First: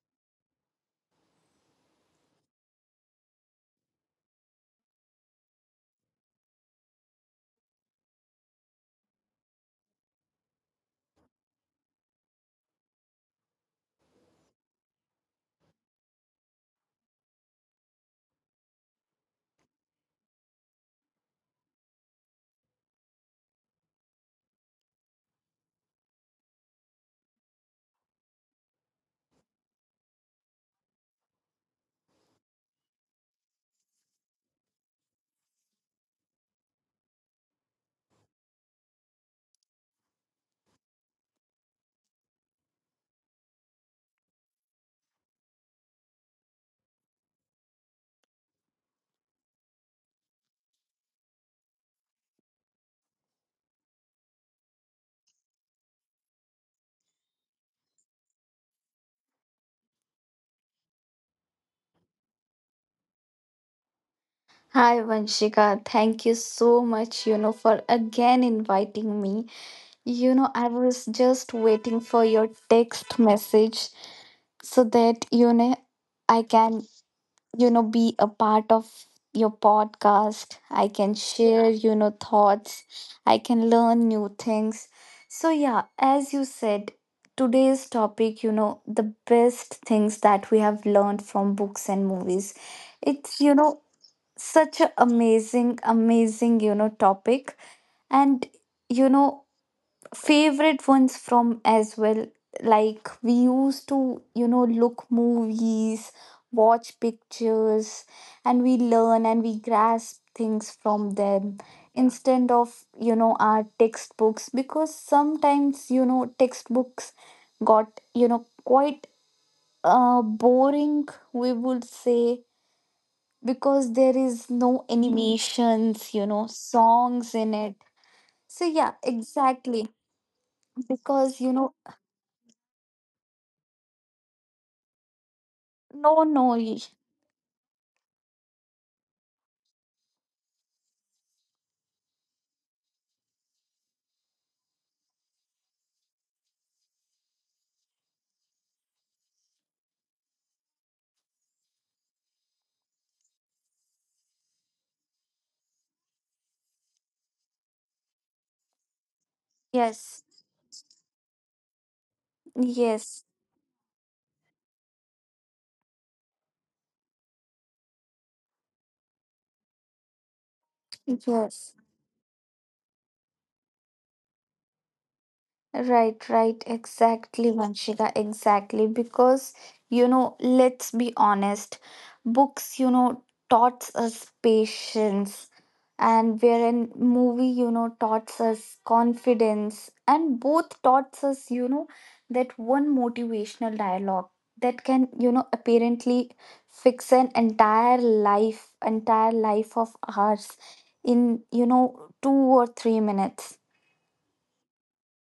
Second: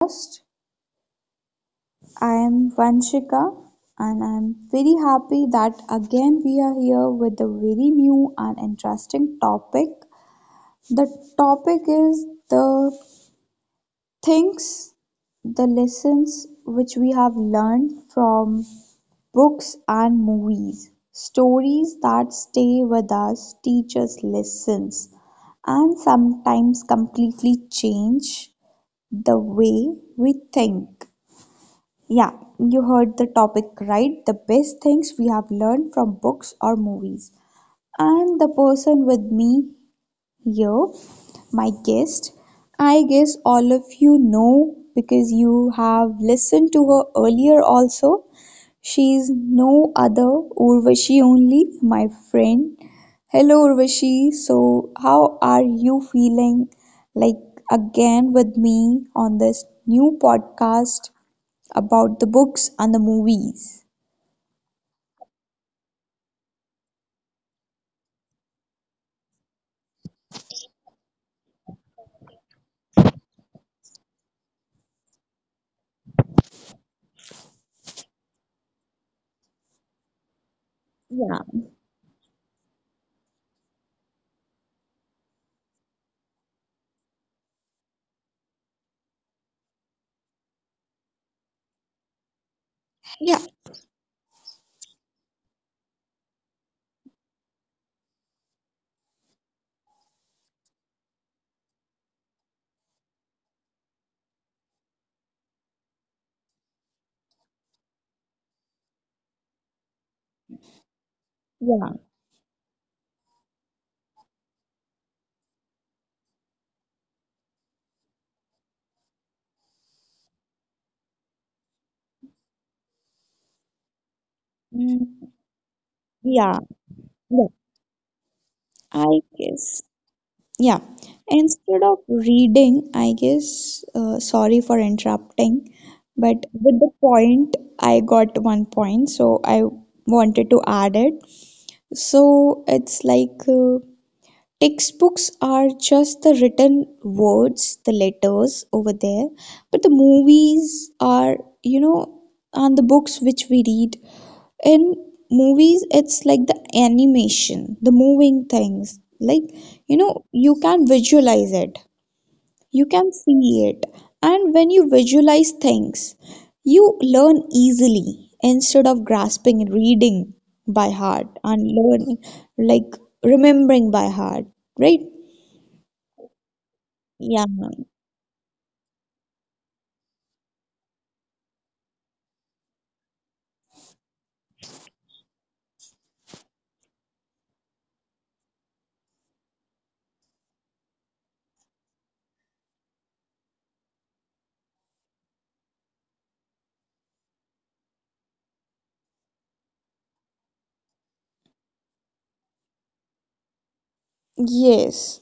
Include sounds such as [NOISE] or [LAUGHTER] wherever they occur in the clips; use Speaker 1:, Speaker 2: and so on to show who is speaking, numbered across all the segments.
Speaker 1: First, I am Vanshika and I am very happy that again we are here with a very new and interesting topic. The topic is the things, the lessons which we have learned from books and movies. Stories that stay with us teach us lessons and sometimes completely change the way we think. Yeah, you heard the topic right. The best things we have learned from books or movies. And the person with me here, my guest, I guess all of you know because you have listened to her earlier also. She is no other, Urvashi only, my friend. Hello, Urvashi. So, how are you feeling like again with me on this new podcast about the books and the movies?
Speaker 2: Hi Vanshika, thank you so much, for again inviting me. I was just waiting for your text message so that, I can, be a part of your podcast. I can
Speaker 1: Yeah.
Speaker 2: share, thoughts. I can learn new things. So, yeah, as you said, today's topic, the best things that we have learned from books and movies. It's,
Speaker 1: Yeah,
Speaker 2: such a amazing topic, and you know favorite ones from as well, like we used to look movies, watch pictures, and we learn and we grasp things from them
Speaker 1: yeah.
Speaker 2: instead of our textbooks, because sometimes textbooks got quite boring, we would say, because there is no
Speaker 1: mm,
Speaker 2: animations,
Speaker 1: yeah,
Speaker 2: songs
Speaker 1: yeah.
Speaker 2: in it. So yeah,
Speaker 1: I guess.
Speaker 2: exactly.
Speaker 1: Yeah.
Speaker 2: Because
Speaker 1: Instead of reading, I guess, sorry for interrupting,
Speaker 2: no
Speaker 1: but with
Speaker 2: noise.
Speaker 1: the point, I got one point, so I wanted to add it. So it's like textbooks are just the written words, the letters over there, but the movies are, you know, and the books which we read in movies, it's like the animation, the moving things, like you
Speaker 2: Yes,
Speaker 1: know, you can visualize it, you can
Speaker 2: yes,
Speaker 1: see it. And when you visualize things, you learn easily instead of grasping and reading by heart and
Speaker 2: yes.
Speaker 1: learning, like remembering by heart, right?
Speaker 2: Right, right,
Speaker 1: Yeah.
Speaker 2: exactly, Vanshika, exactly. Because, let's be honest, books, taught us patience, and wherein movie, taught us confidence, and both taught us, that one motivational dialogue that can, apparently fix an entire life of ours in, 2 or 3 minutes.
Speaker 1: Yes,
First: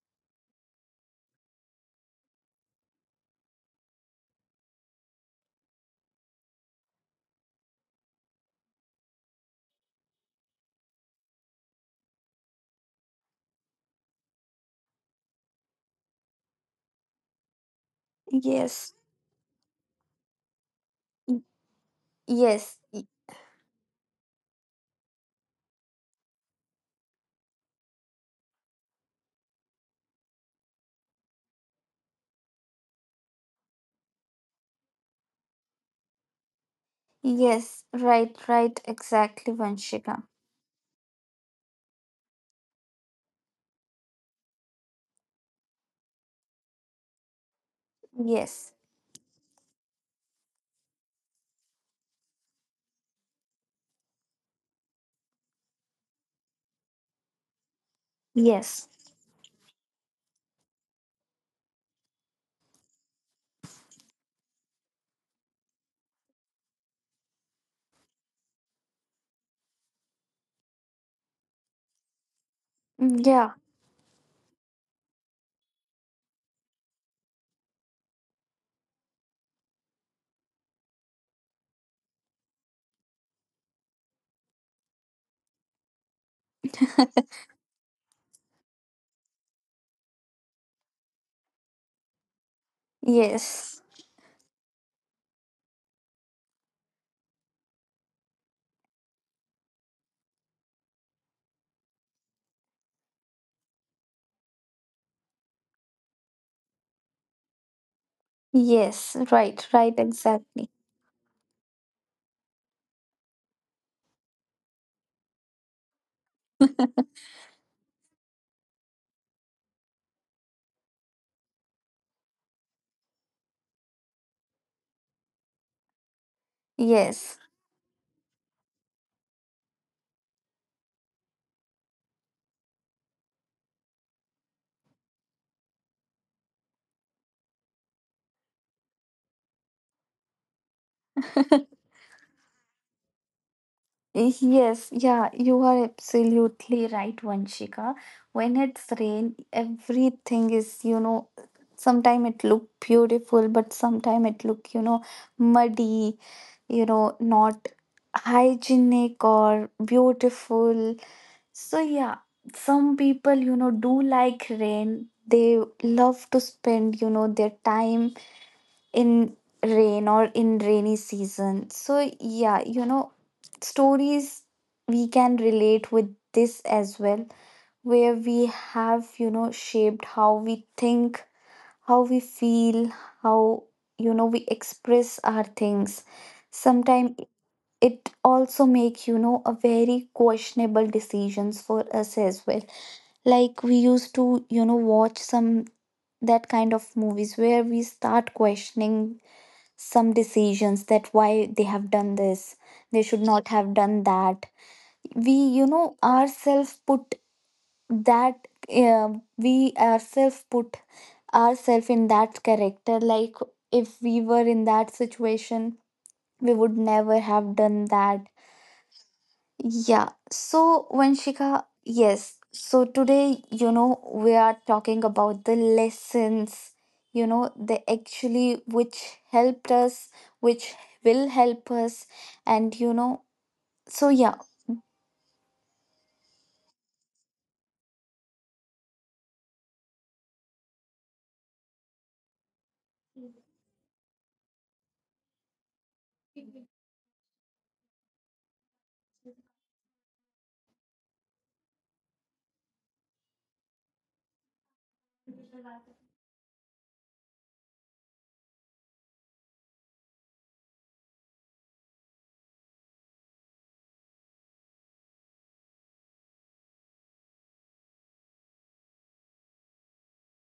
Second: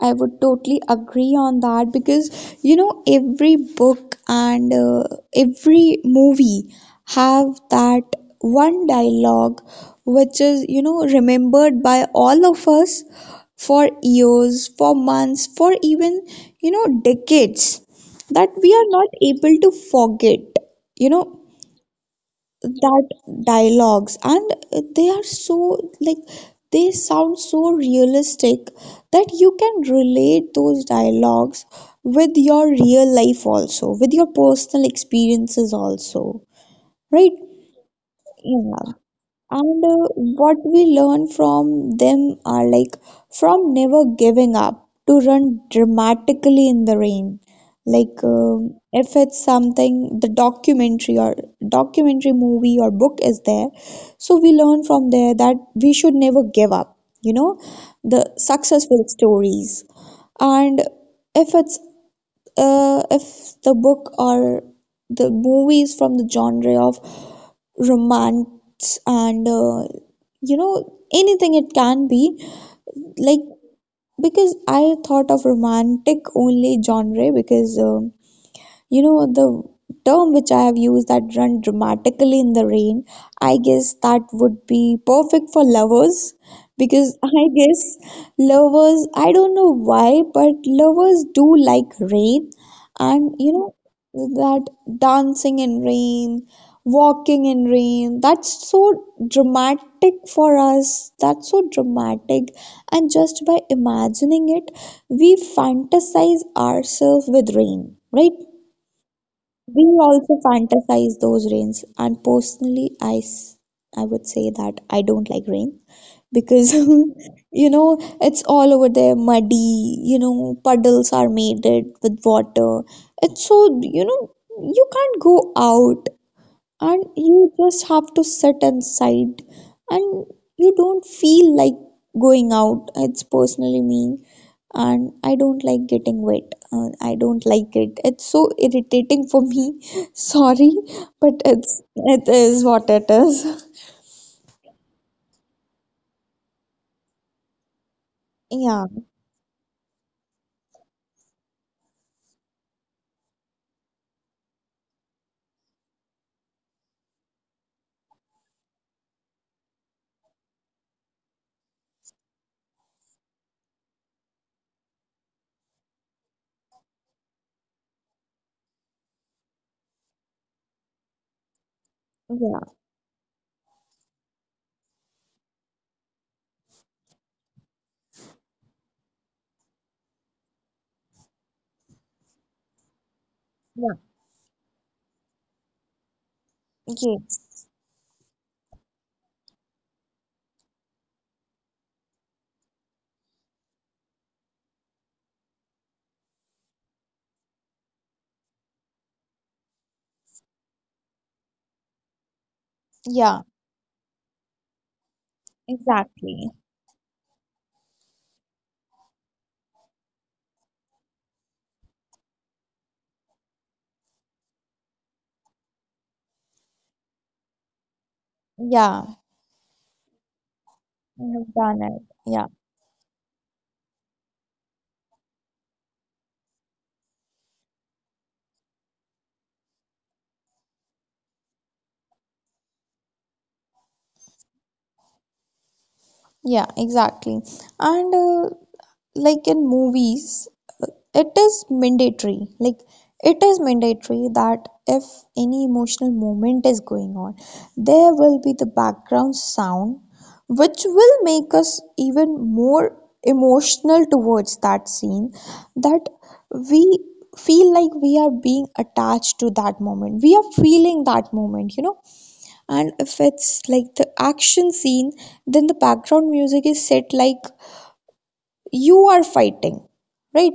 Speaker 1: I would totally agree on that because you know every book and every movie have that one dialogue which is, you know, remembered by all of us for years, for months, for even, you know, decades that we are
Speaker 2: Yes.
Speaker 1: not able to forget. You know,
Speaker 2: Yes,
Speaker 1: that dialogues, and they are so like, they sound so realistic that you can relate those dialogues with your real life also, with your personal experiences also, right?
Speaker 2: yes, right, right,
Speaker 1: Yeah.
Speaker 2: exactly,
Speaker 1: And
Speaker 2: Vanshika.
Speaker 1: what we learn from them are like from never giving up to run dramatically in the rain. Like
Speaker 2: Yes,
Speaker 1: if it's something, the documentary or documentary movie or book is there, so we learn from there that we should never give up. You know, the
Speaker 2: yes,
Speaker 1: successful stories. And if it's if the book or the movie is from the genre of romance and you know, anything it can be,
Speaker 2: mm,
Speaker 1: like
Speaker 2: yeah,
Speaker 1: because I thought of romantic only genre, because you know, the term which I have used, that run dramatically in the rain, I guess that would be perfect for lovers because [LAUGHS] I guess lovers, I don't know why, but lovers do like rain. And you know,
Speaker 2: yes,
Speaker 1: that dancing in rain, walking in rain, that's so dramatic for us. That's so dramatic. And just by imagining it, we fantasize ourselves with rain, right?
Speaker 2: yes, right,
Speaker 1: We
Speaker 2: right,
Speaker 1: also
Speaker 2: exactly.
Speaker 1: fantasize those rains, and personally, I would say that I don't like rain because [LAUGHS] you know it's all over there muddy. You know, puddles are made it with water. It's so, you know, you can't go out, and
Speaker 2: Yes,
Speaker 1: you just have to sit inside, and you don't feel like going out. It's personally me, and I don't like getting wet. I don't like it. It's so irritating for me. [LAUGHS] Sorry, but
Speaker 2: [LAUGHS]
Speaker 1: it's, it is what it is. [LAUGHS]
Speaker 2: yes, yeah, you are absolutely right, Vanshika. When
Speaker 1: Yeah.
Speaker 2: it's rain, everything is, sometime it look beautiful, but sometime it look, muddy, not hygienic or beautiful. So yeah, some people, do like rain. They love to spend, their time in rain or in rainy season. So yeah,
Speaker 1: Yeah.
Speaker 2: stories we can relate with this as well, where we have, shaped how we think, how we feel, how,
Speaker 1: Yeah.
Speaker 2: we express our things. Sometimes
Speaker 1: Yes.
Speaker 2: it also make a very questionable decisions for us as well, like we used to watch some that kind of movies where we start questioning some decisions that why they have done this, they should
Speaker 1: Yeah,
Speaker 2: not have done that, we
Speaker 1: exactly.
Speaker 2: ourselves put that uh, we ourselves put ourselves in that character, like if we were in that situation we would never have done that.
Speaker 1: Yeah,
Speaker 2: Yeah. So,
Speaker 1: I have
Speaker 2: Vanshika,
Speaker 1: done it.
Speaker 2: yes.
Speaker 1: Yeah.
Speaker 2: So, today, we are talking about the lessons, they actually which helped us, which will help us. And, so yeah.
Speaker 1: Yeah, exactly. And like in movies, it is mandatory like it is mandatory that if any emotional moment is going on, there will be the background sound which will make us even more emotional towards that scene, that we feel like we are being attached to that moment, we are feeling that moment, you know. And if it's like the action scene, then the background music is set like you are fighting, right?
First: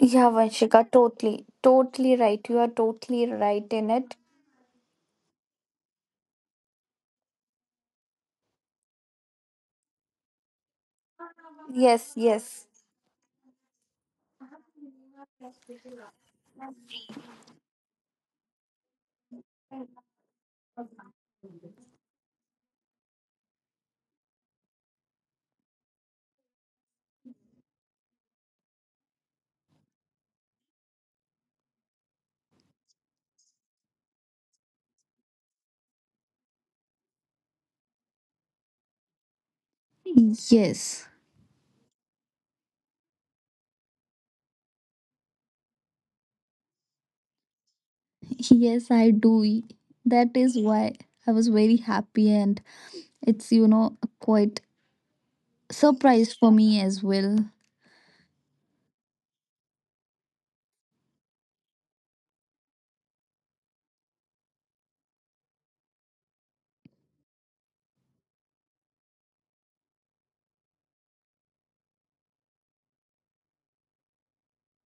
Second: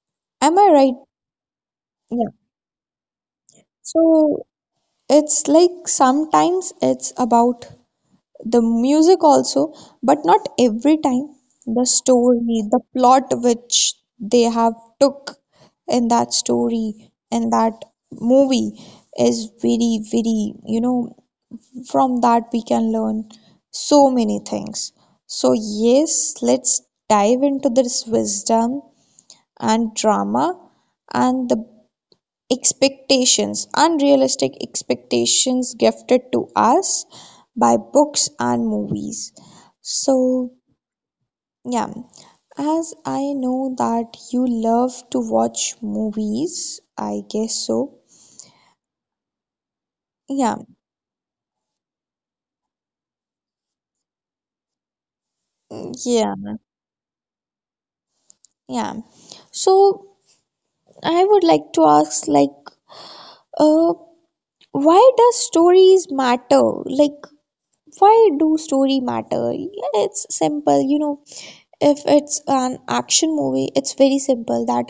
Speaker 2: Yeah,
Speaker 1: Am I
Speaker 2: Vanshika,
Speaker 1: right?
Speaker 2: totally, totally
Speaker 1: Yeah.
Speaker 2: right. You are totally right in
Speaker 1: So
Speaker 2: it.
Speaker 1: it's like sometimes it's about the music also, but not every time. The
Speaker 2: Yes,
Speaker 1: story,
Speaker 2: yes.
Speaker 1: the plot which they have took in that story, in that movie is very very, you know, from that we can learn so many things. So yes, let's dive into this wisdom and drama and the expectations, unrealistic expectations gifted to us by books and movies. So,
Speaker 2: Yes,
Speaker 1: yeah, as I know that you love to watch movies, I guess so.
Speaker 2: yes, I do. That
Speaker 1: Yeah.
Speaker 2: is why I was very happy, and it's quite
Speaker 1: Yeah,
Speaker 2: surprise for me as well.
Speaker 1: yeah. So, I would like to ask, like, uh, why does stories matter? Like, why do story matter? Yeah, it's simple. You know, if it's an action movie, it's very simple that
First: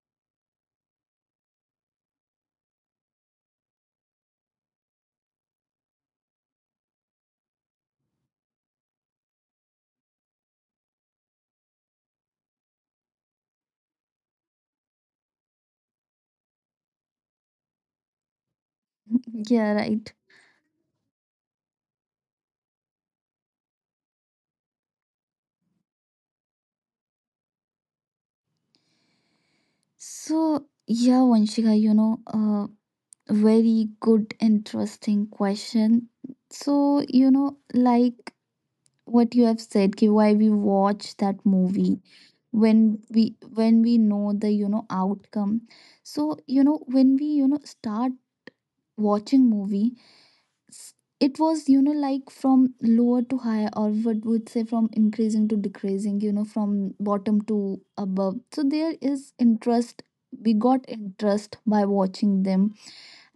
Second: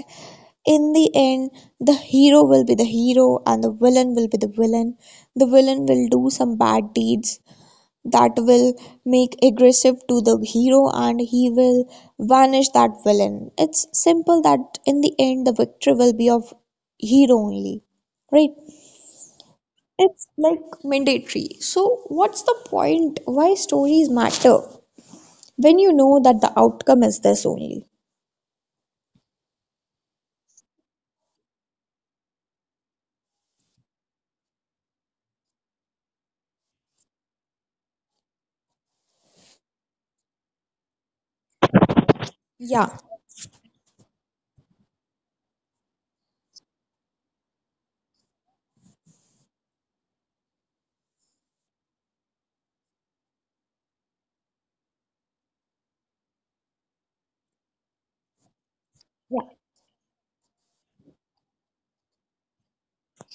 Speaker 1: in the end the hero will be the hero and the villain will be the villain. The villain will do some bad deeds that will make aggressive to the hero, and he will vanish that villain. It's simple that in the end the victory will be of hero only, right?
Speaker 2: Yeah, right.
Speaker 1: It's like mandatory, so what's the point? Why stories matter when you know that the outcome is this only?
Speaker 2: So, yeah, Vanshika, you know, very good, interesting question. So, like what you have said, ki why we watch that movie when
Speaker 1: Yeah.
Speaker 2: we know the outcome. So, when we start watching movie, it was like from lower to higher, or what would say, from increasing to decreasing, from bottom to above, so there is interest. We got interest by watching them,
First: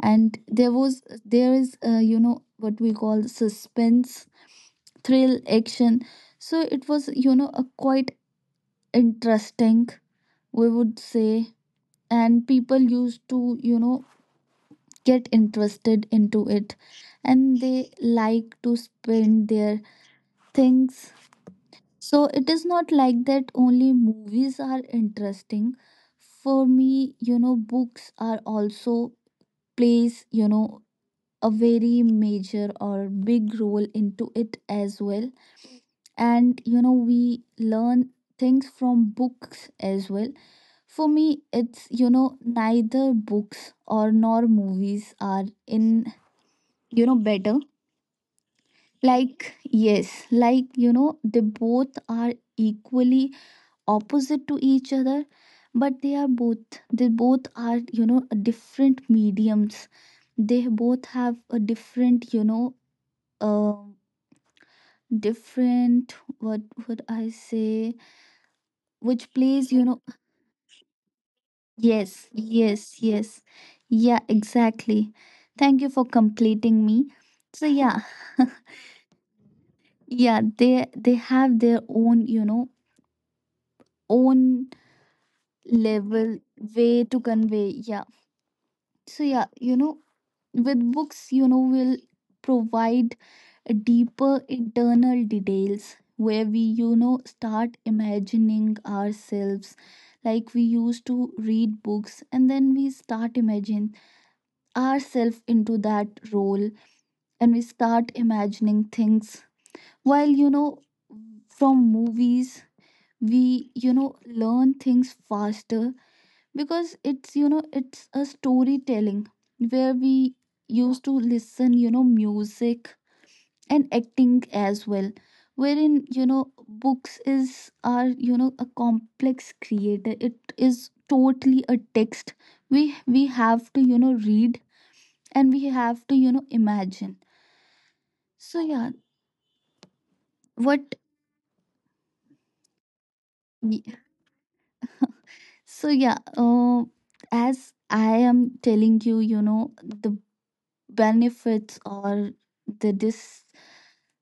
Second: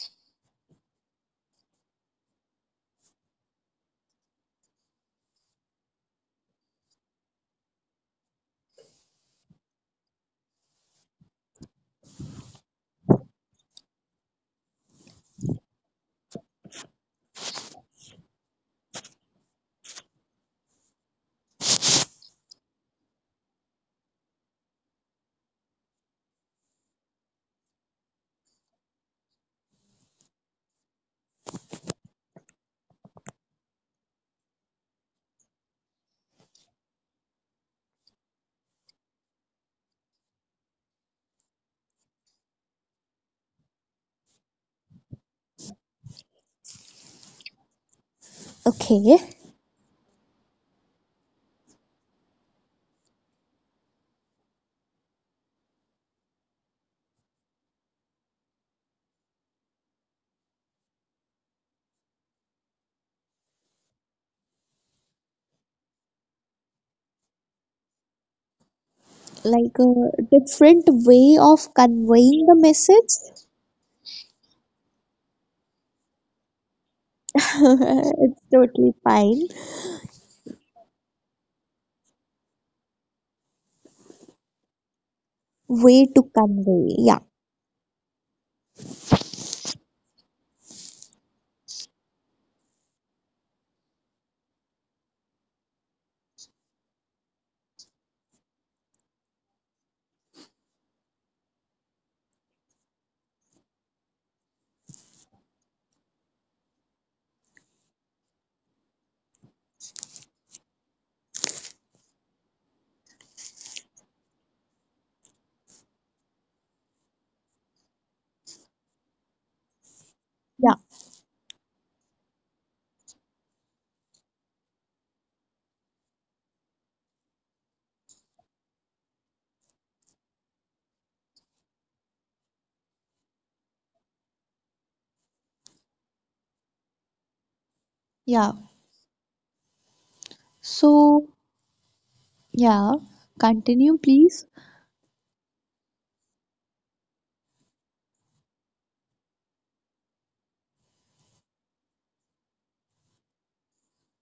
Speaker 2: and there is what we call suspense, thrill, action, so it was a quite interesting, we would say, and people used to get interested into it, and they like to spend their things. So it is not like that only movies are interesting. For me, books are also plays, a very major or big role into it as well. And we learn things from books as well. For me, it's neither books or nor movies are in better.
Speaker 1: Okay,
Speaker 2: Like yes, like they both are equally opposite to each other, but they both are different mediums. They both have a different um different, what would I say, which plays
Speaker 1: like a different way of
Speaker 2: yes,
Speaker 1: conveying the
Speaker 2: yes, yes,
Speaker 1: message.
Speaker 2: yeah, exactly, thank you for completing me. So yeah,
Speaker 1: [LAUGHS] It's totally fine.
Speaker 2: yeah, they have their own own
Speaker 1: Way to
Speaker 2: level,
Speaker 1: convey.
Speaker 2: way
Speaker 1: Yeah.
Speaker 2: to convey, yeah. So yeah, with books, will provide a deeper internal details where we start imagining ourselves, like we used to read books and then we start imagine ourselves into that role, and we start imagining things while from movies we learn things faster because it's you know it's a storytelling, where we
Speaker 1: Yeah,
Speaker 2: used to listen music and acting as well, wherein books is are a complex creator, it is totally a text, we have to read, and we have to imagine.
Speaker 1: yeah.
Speaker 2: So yeah, what,
Speaker 1: So, yeah,
Speaker 2: y-
Speaker 1: continue, please.
Speaker 2: so yeah, as I am telling you you know the benefits or the dis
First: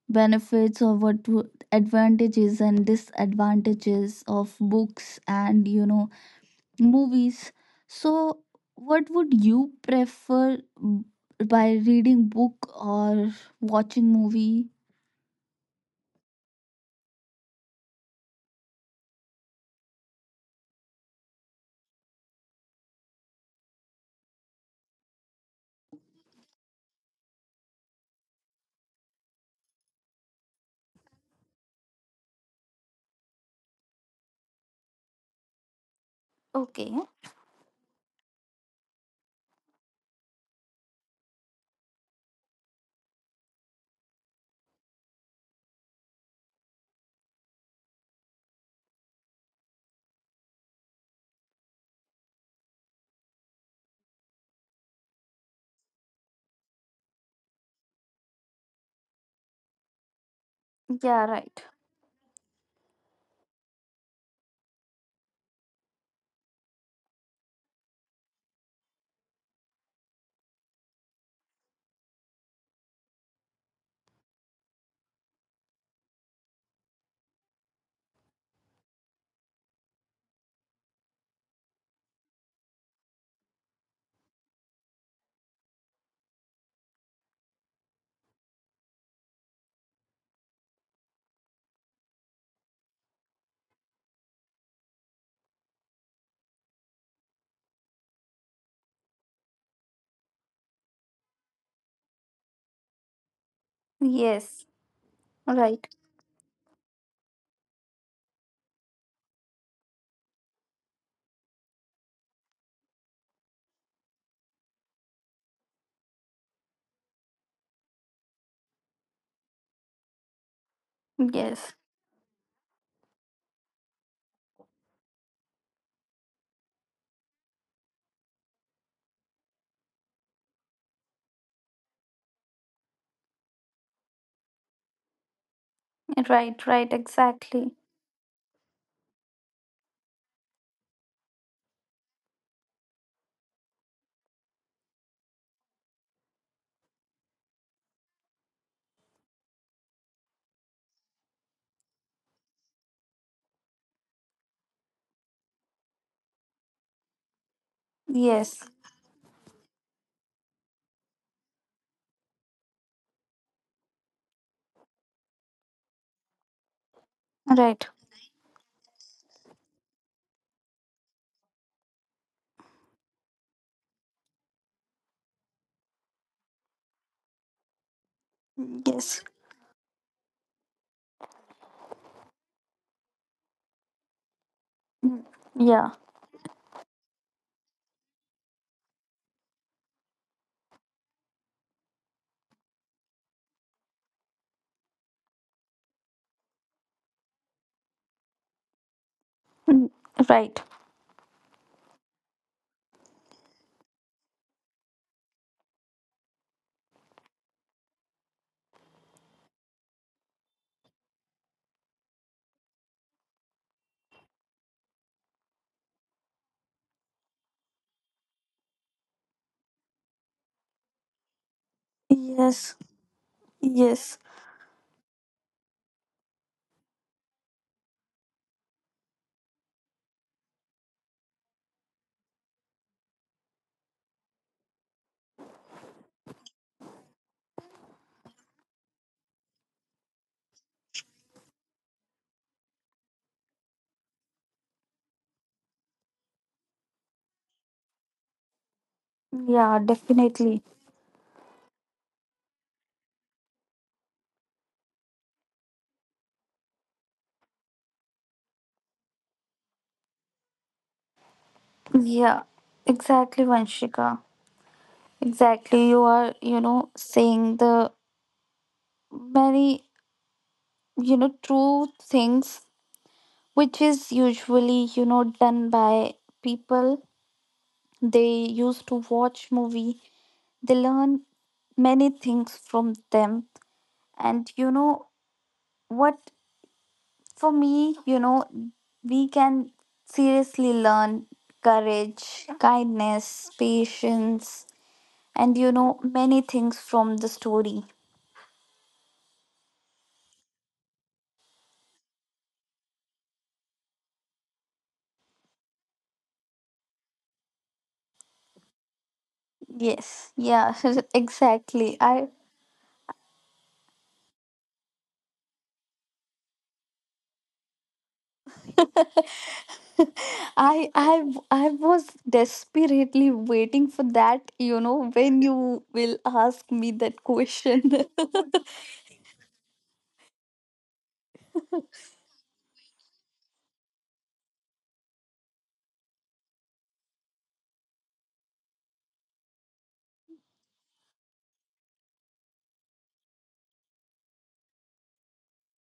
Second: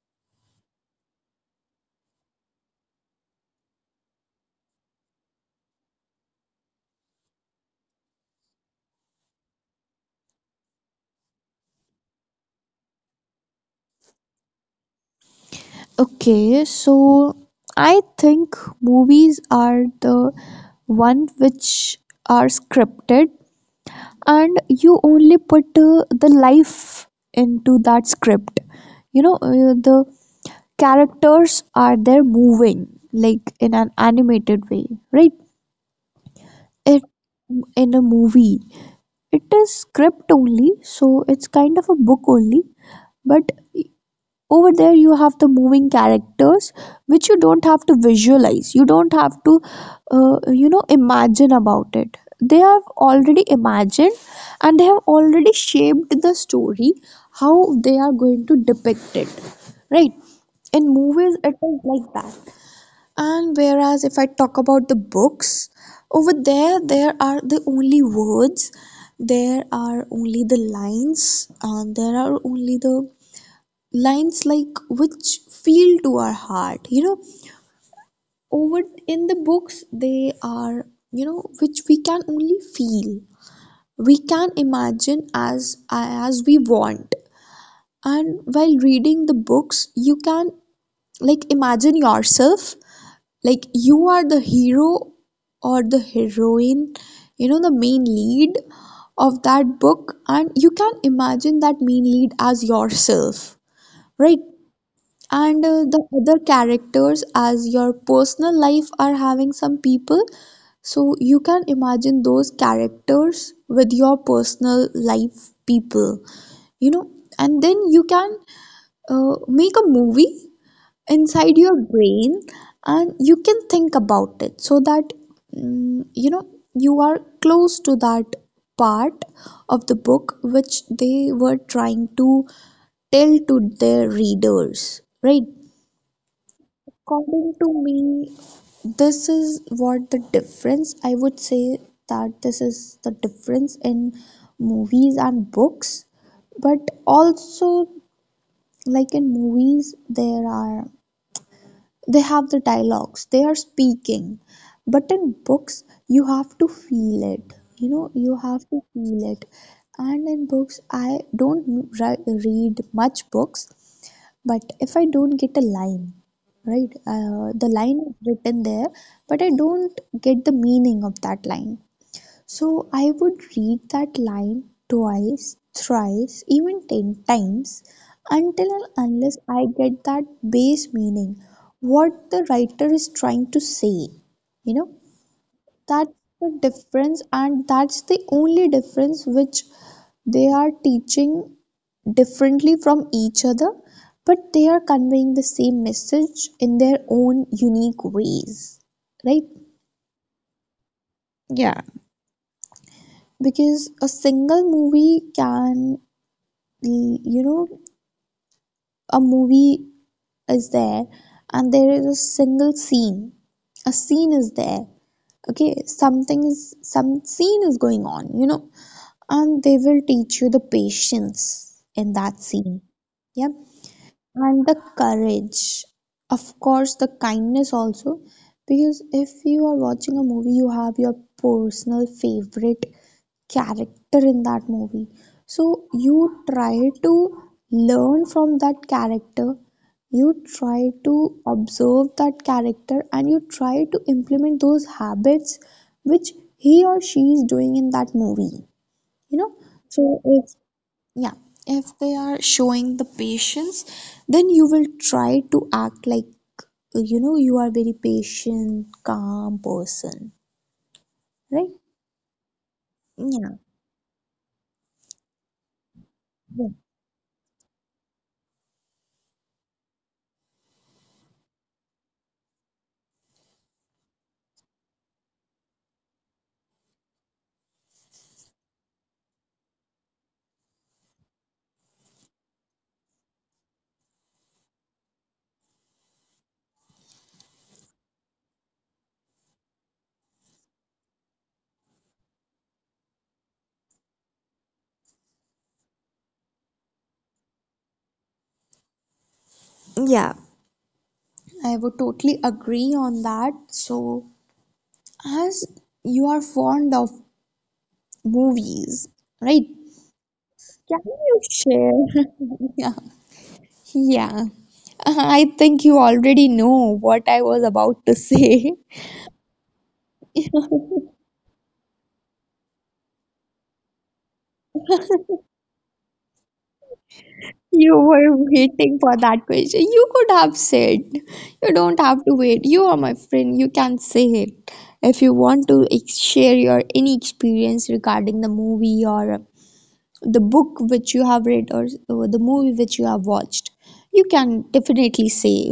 Speaker 2: benefits or what w- advantages and disadvantages of books and movies, so what would you prefer, by reading book or watching movie?
Speaker 1: Okay, so I think movies are the one which are scripted, and you only put the life into that script. You know, the characters are there moving like in an animated way, right?
Speaker 2: Okay.
Speaker 1: it In a movie, it is script only, so it's kind of a book only, but over there you have the moving characters which you don't have to visualize. You don't have to you know, imagine about it. They have already imagined, and they have already shaped the story how they are going to depict it, right? In
Speaker 2: Yeah,
Speaker 1: movies, it
Speaker 2: right.
Speaker 1: is like that. And whereas if I talk about the books, over there, there are the only words, there are only the lines, and there are only the lines like which feel to our heart. You know, over in the books, they are, you know, which we can only feel. We can imagine as we want. And while reading the books, you can like imagine yourself like you are the hero or the heroine, you know, the main lead of that book, and you can imagine that main lead as yourself, right?
Speaker 2: Yes.
Speaker 1: And
Speaker 2: Right.
Speaker 1: the other characters as your personal life are having some people, so you can imagine those characters with your personal life people, you know. And then you can make a movie inside
Speaker 2: Yes.
Speaker 1: your brain, and you can think about it so that you know, you are close to that part of the book which they were trying to tell to their readers, right?
Speaker 2: Right, right,
Speaker 1: According
Speaker 2: exactly.
Speaker 1: to me, this is what the difference I would say, that this is the difference in movies and books. But also, like in movies, there are, they have the dialogues they are speaking, but in books you
Speaker 2: Yes.
Speaker 1: have to feel it. And in books, I don't read much books, but if I don't get a line, right, the
Speaker 2: Right.
Speaker 1: line is written there, but I don't get the meaning of that line. So I would read that line twice, thrice, even 10 times until and
Speaker 2: Yes.
Speaker 1: unless I get that base meaning, what the writer is trying to say. You know,
Speaker 2: Mm. Yeah,
Speaker 1: that's the difference, and that's the only difference which they are teaching differently from each other, but they are conveying the same message in their own unique ways, right?
Speaker 2: right.
Speaker 1: Yeah. Because a single movie can, the you know, a movie is there and there is a single scene, a scene is there, okay, something is, some scene is going on, you know, and they will teach you the patience in that
Speaker 2: Yes.
Speaker 1: scene. Yeah.
Speaker 2: Yes.
Speaker 1: And the courage, of course, the kindness also. Because if you are watching a movie, you have your personal favorite character in that movie, so you try to learn from that character. You try to observe that character, and you try to implement those habits which he or she is doing in that movie, you know.
Speaker 2: Yeah,
Speaker 1: So
Speaker 2: definitely.
Speaker 1: if, yeah, if they are showing the patience, then you will try to act like, you know, you are very patient calm person, right?
Speaker 2: Yeah, exactly,
Speaker 1: Yeah.
Speaker 2: Vanshika. Exactly. You are,
Speaker 1: Yeah.
Speaker 2: saying the very, true things, which is usually, done by people. They used to watch movie. They learn many things from them. And what? For me, we can seriously learn courage, kindness, patience, and many things from the story.
Speaker 1: Yeah, I would totally agree on that. So as you are fond of movies, right,
Speaker 2: Yes, yeah,
Speaker 1: can
Speaker 2: [LAUGHS]
Speaker 1: you
Speaker 2: exactly.
Speaker 1: share?
Speaker 2: I
Speaker 1: [LAUGHS] Yeah. Yeah, I think you already know what I was about to say. [LAUGHS]
Speaker 2: [LAUGHS] I was desperately waiting for that, when you will ask me that question.
Speaker 1: You were
Speaker 2: [LAUGHS]
Speaker 1: waiting for that question. You could have said, you don't have to wait. You are my friend. You can say it. If you want to share your any experience regarding the movie or the book which you have read or the movie which you have watched, you can definitely say.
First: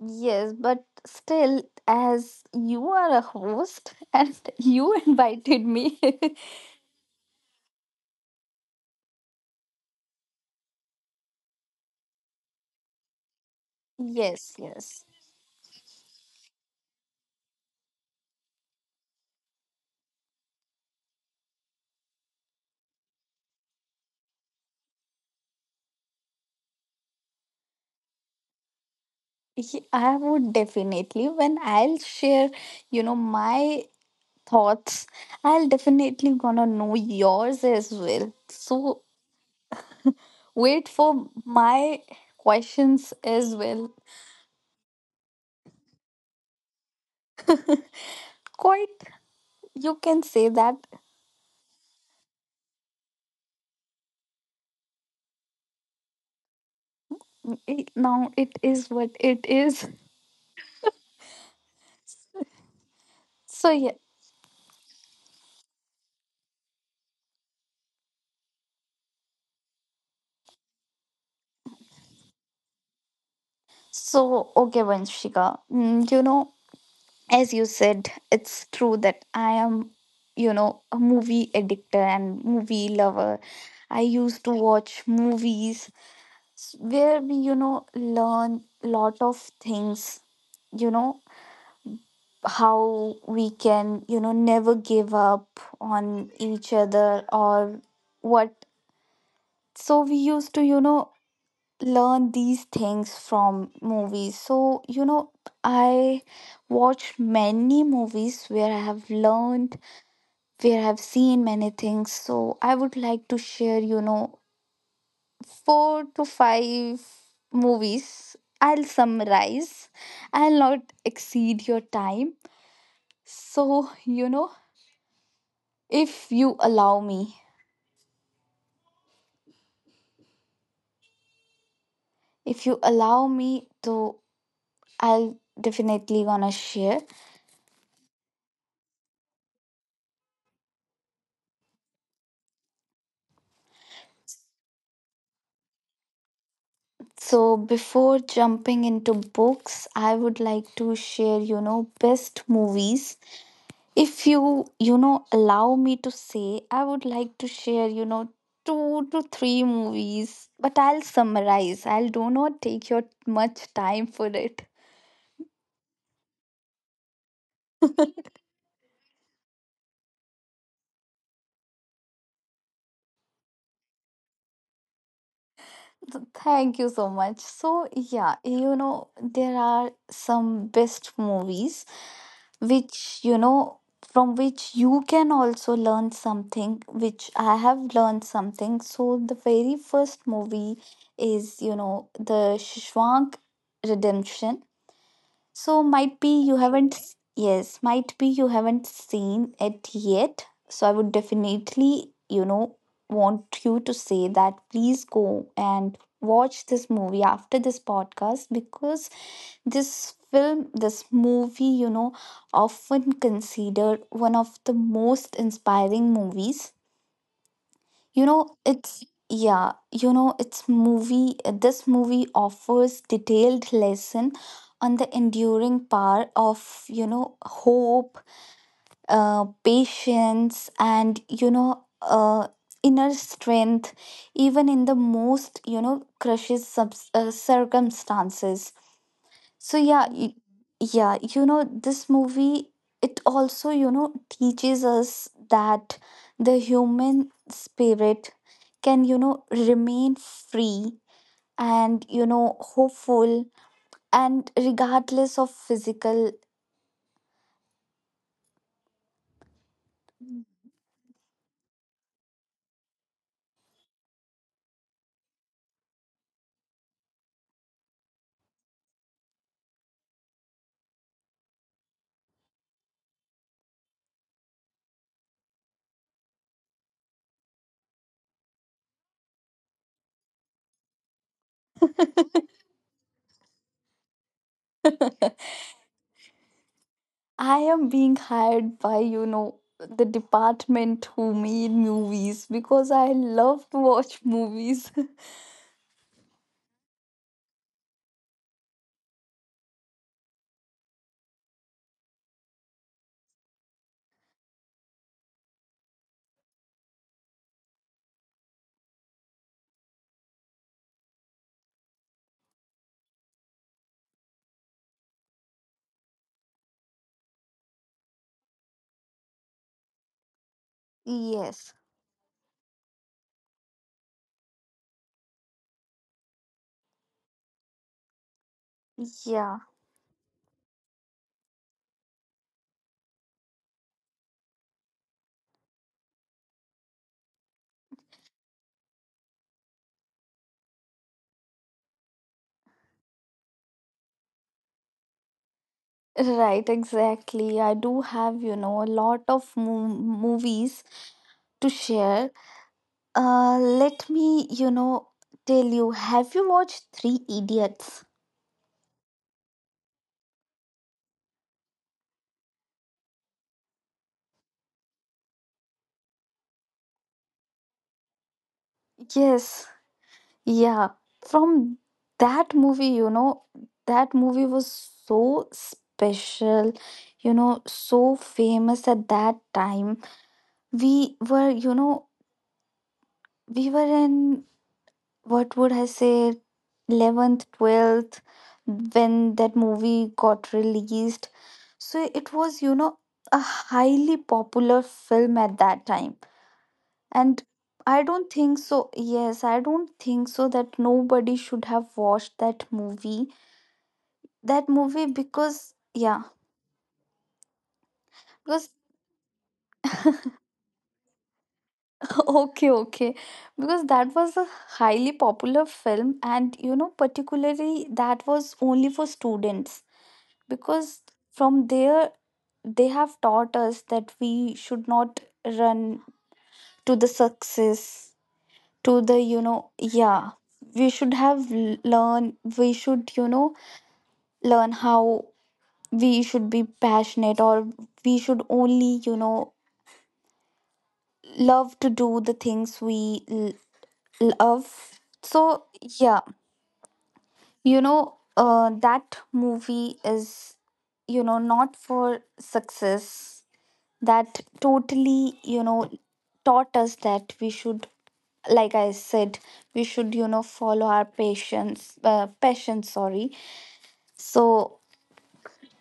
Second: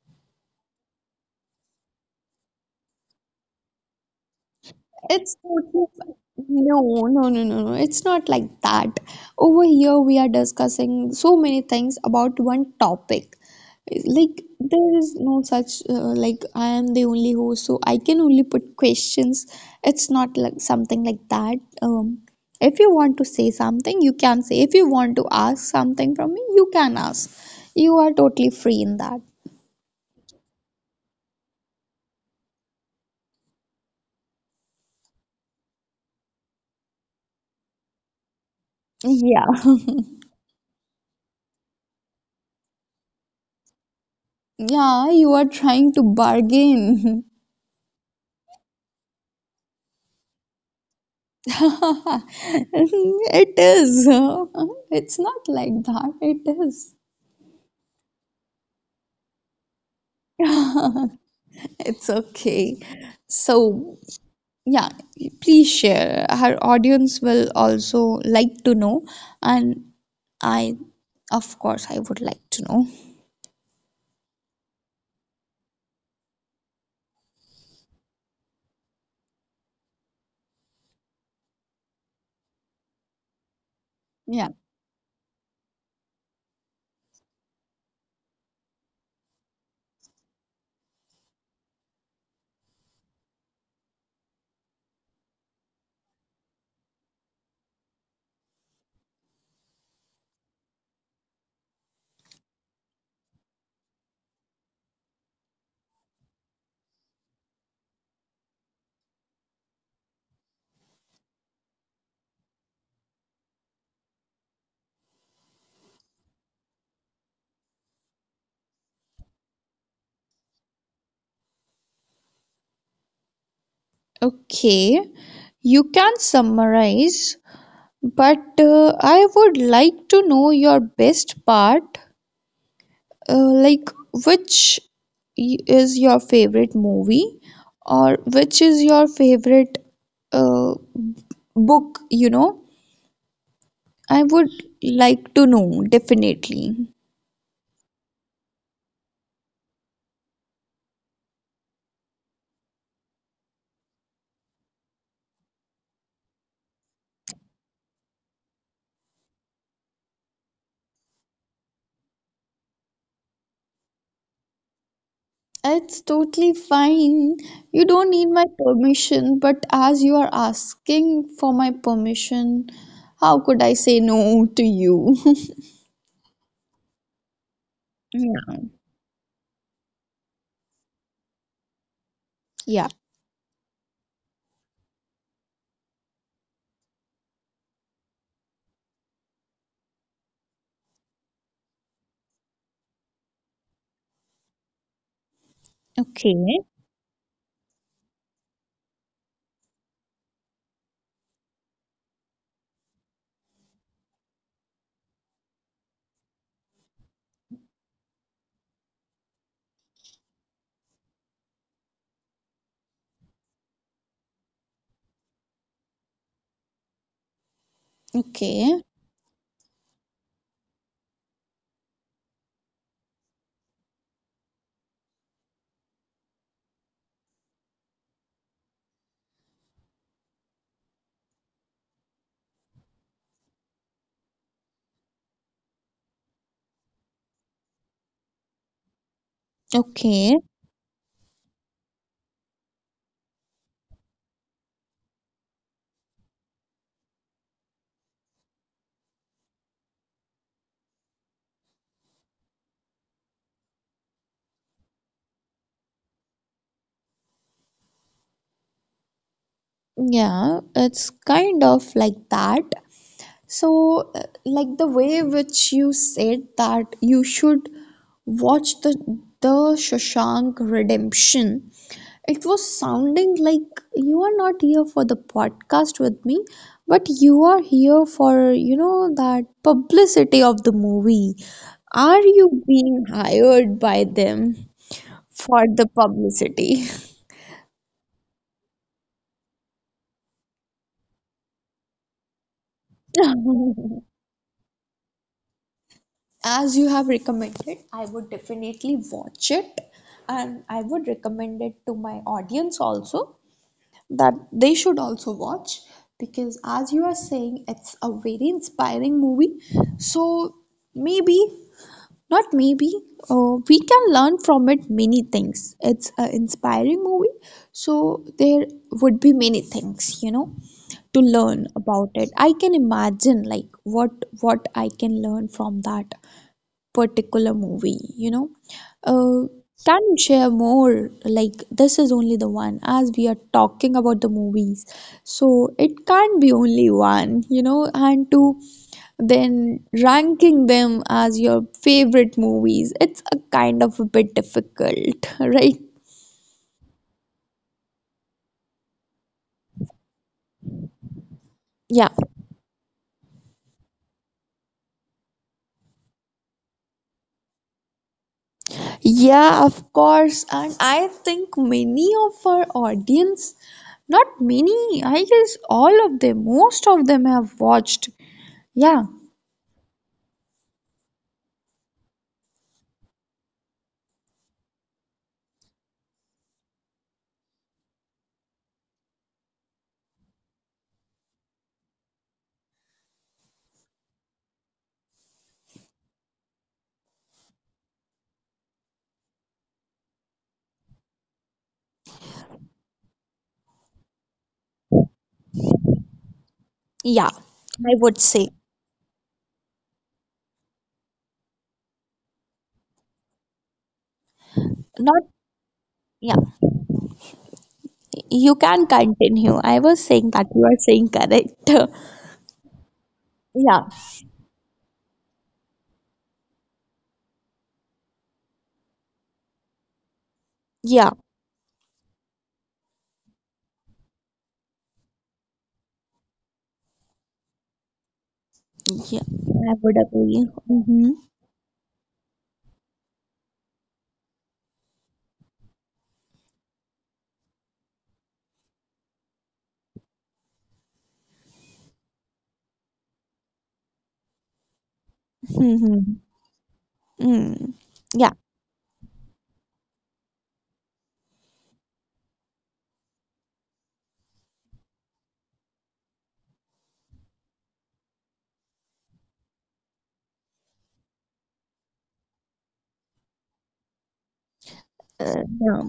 Speaker 2: Yes, but still, as you are a host and [LAUGHS] you
Speaker 1: It's
Speaker 2: invited
Speaker 1: not
Speaker 2: me.
Speaker 1: like
Speaker 2: [LAUGHS]
Speaker 1: no, no. It's not like that. Over here, we are discussing so many things about one topic. Like,
Speaker 2: Yes,
Speaker 1: there
Speaker 2: yes.
Speaker 1: is no such like, I am the only host, so I can only put questions. It's not like something like that. If you want to say something, you can say. If you want to ask something from me, you can ask. You are totally free in that.
Speaker 2: I would definitely, when I'll share, my thoughts, I'll definitely gonna know yours as well. So,
Speaker 1: Yeah. [LAUGHS]
Speaker 2: wait for my questions as well.
Speaker 1: Yeah, you are trying to bargain. [LAUGHS]
Speaker 2: Quite, you can say that,
Speaker 1: [LAUGHS] It is. It's not like that. It is.
Speaker 2: it, now it is what it is.
Speaker 1: [LAUGHS] It's okay. So,
Speaker 2: So, yeah.
Speaker 1: yeah, please share. Our audience will also like to know, and I, of course, I would like to know.
Speaker 2: So, okay, Vanshika, as you said, it's true that I am, a movie addictor and movie lover. I
Speaker 1: Yeah,
Speaker 2: used to watch movies, where we, learn lot of things, you know, how we can never give up on each other or what, so we used to learn these things from movies, so I watched many movies where I have learned, where I have seen many things, so I would like to share four to five movies, I'll summarize, I'll not exceed your time, so
Speaker 1: okay. You can
Speaker 2: if you allow
Speaker 1: summarize,
Speaker 2: me,
Speaker 1: but I would like to know your best part.
Speaker 2: if you allow me
Speaker 1: Like,
Speaker 2: to,
Speaker 1: which
Speaker 2: I'll
Speaker 1: is your
Speaker 2: definitely gonna
Speaker 1: favorite
Speaker 2: share.
Speaker 1: movie, or which is your favorite uh, book, you know? I would like to know, definitely.
Speaker 2: So before jumping into books, I would like to share, best movies. If you, allow me to say, I would like to share, two to three movies, but I'll summarize. I'll do not take your much time for it.
Speaker 1: It's totally fine. You don't need my permission, but as you are asking for my permission, how could I say no to you? [LAUGHS]
Speaker 2: Thank you so much. So, yeah,
Speaker 1: Yeah.
Speaker 2: there are some best movies
Speaker 1: Yeah.
Speaker 2: which from which you can also learn something, which I have learned something, so the very first movie is the Shwank Redemption, so might
Speaker 1: Okay.
Speaker 2: be you haven't. Yes, might be you haven't seen it yet, so I would definitely want you to say that please go and watch this movie after this podcast, because this film, this movie, often considered one of the most inspiring movies.
Speaker 1: Okay.
Speaker 2: It's, yeah, this movie offers detailed lesson on the enduring power of, hope, patience, and, inner strength, even in the most, circumstances. So yeah,
Speaker 1: Okay.
Speaker 2: yeah, this movie, it also, teaches us that the human spirit can, remain free and, hopeful, and regardless of physical.
Speaker 1: Yeah, it's kind of like that. So, like the way which you said that you should watch the Shawshank Redemption, it was sounding like you are not here for the podcast with me, but you are here for, you know, that publicity of the movie. Are you being hired by them
Speaker 2: [LAUGHS]
Speaker 1: for the publicity?
Speaker 2: I am being hired by, the department who made movies because I love to
Speaker 1: [LAUGHS]
Speaker 2: watch movies. [LAUGHS]
Speaker 1: As you have recommended, I would definitely watch it, and I would recommend it to my audience also, that they should also watch, because, as you are saying, it's a very inspiring movie. So, maybe, not maybe, we can learn from it many things. It's an inspiring movie, so there would be many things, you know, to learn
Speaker 2: Yes.
Speaker 1: about it. I can imagine like what I can learn from that particular movie, you know. Uh,
Speaker 2: Yeah.
Speaker 1: can you share more? Like, this is only the one, as we are talking about the movies. So, it can't be only one, you know, and to then ranking them as your favorite movies, it's a kind of a bit difficult, [LAUGHS] right?
Speaker 2: Right, exactly. I do have, a lot of movies to
Speaker 1: Yeah,
Speaker 2: share. Let me, tell you, have you watched Three Idiots?
Speaker 1: yeah, of course. And I think many of our audience, not many, I guess all of them, most of them have watched. Yeah.
Speaker 2: Yes, yeah. From that movie, that movie was so special, so famous at that time. We were, you know, we were in, what would I say, 11th, 12th, when that movie got released. So it was, a highly popular film at that time.
Speaker 1: Yeah,
Speaker 2: And
Speaker 1: I
Speaker 2: I
Speaker 1: would
Speaker 2: don't
Speaker 1: say
Speaker 2: think so, yes, I don't think so that nobody should have watched that movie. That movie,
Speaker 1: not.
Speaker 2: because, yeah,
Speaker 1: Yeah, you
Speaker 2: because,
Speaker 1: can continue. I was saying that you are saying correct. [LAUGHS]
Speaker 2: [LAUGHS] okay, okay, because
Speaker 1: Yeah,
Speaker 2: that was a highly popular film, and, particularly that was only for students because
Speaker 1: yeah,
Speaker 2: from there they have taught us that we should not run to the success to
Speaker 1: yeah.
Speaker 2: the you
Speaker 1: I
Speaker 2: know
Speaker 1: would
Speaker 2: yeah
Speaker 1: agree.
Speaker 2: we
Speaker 1: Mm-hmm.
Speaker 2: should have learn we should learn how we should be passionate or we should only love to do the things we love so
Speaker 1: Mm-hmm.
Speaker 2: yeah
Speaker 1: Mm. Yeah.
Speaker 2: that movie is not for success that totally taught us that we should, like I said, we should follow our patience passion, sorry. So
Speaker 1: Yeah.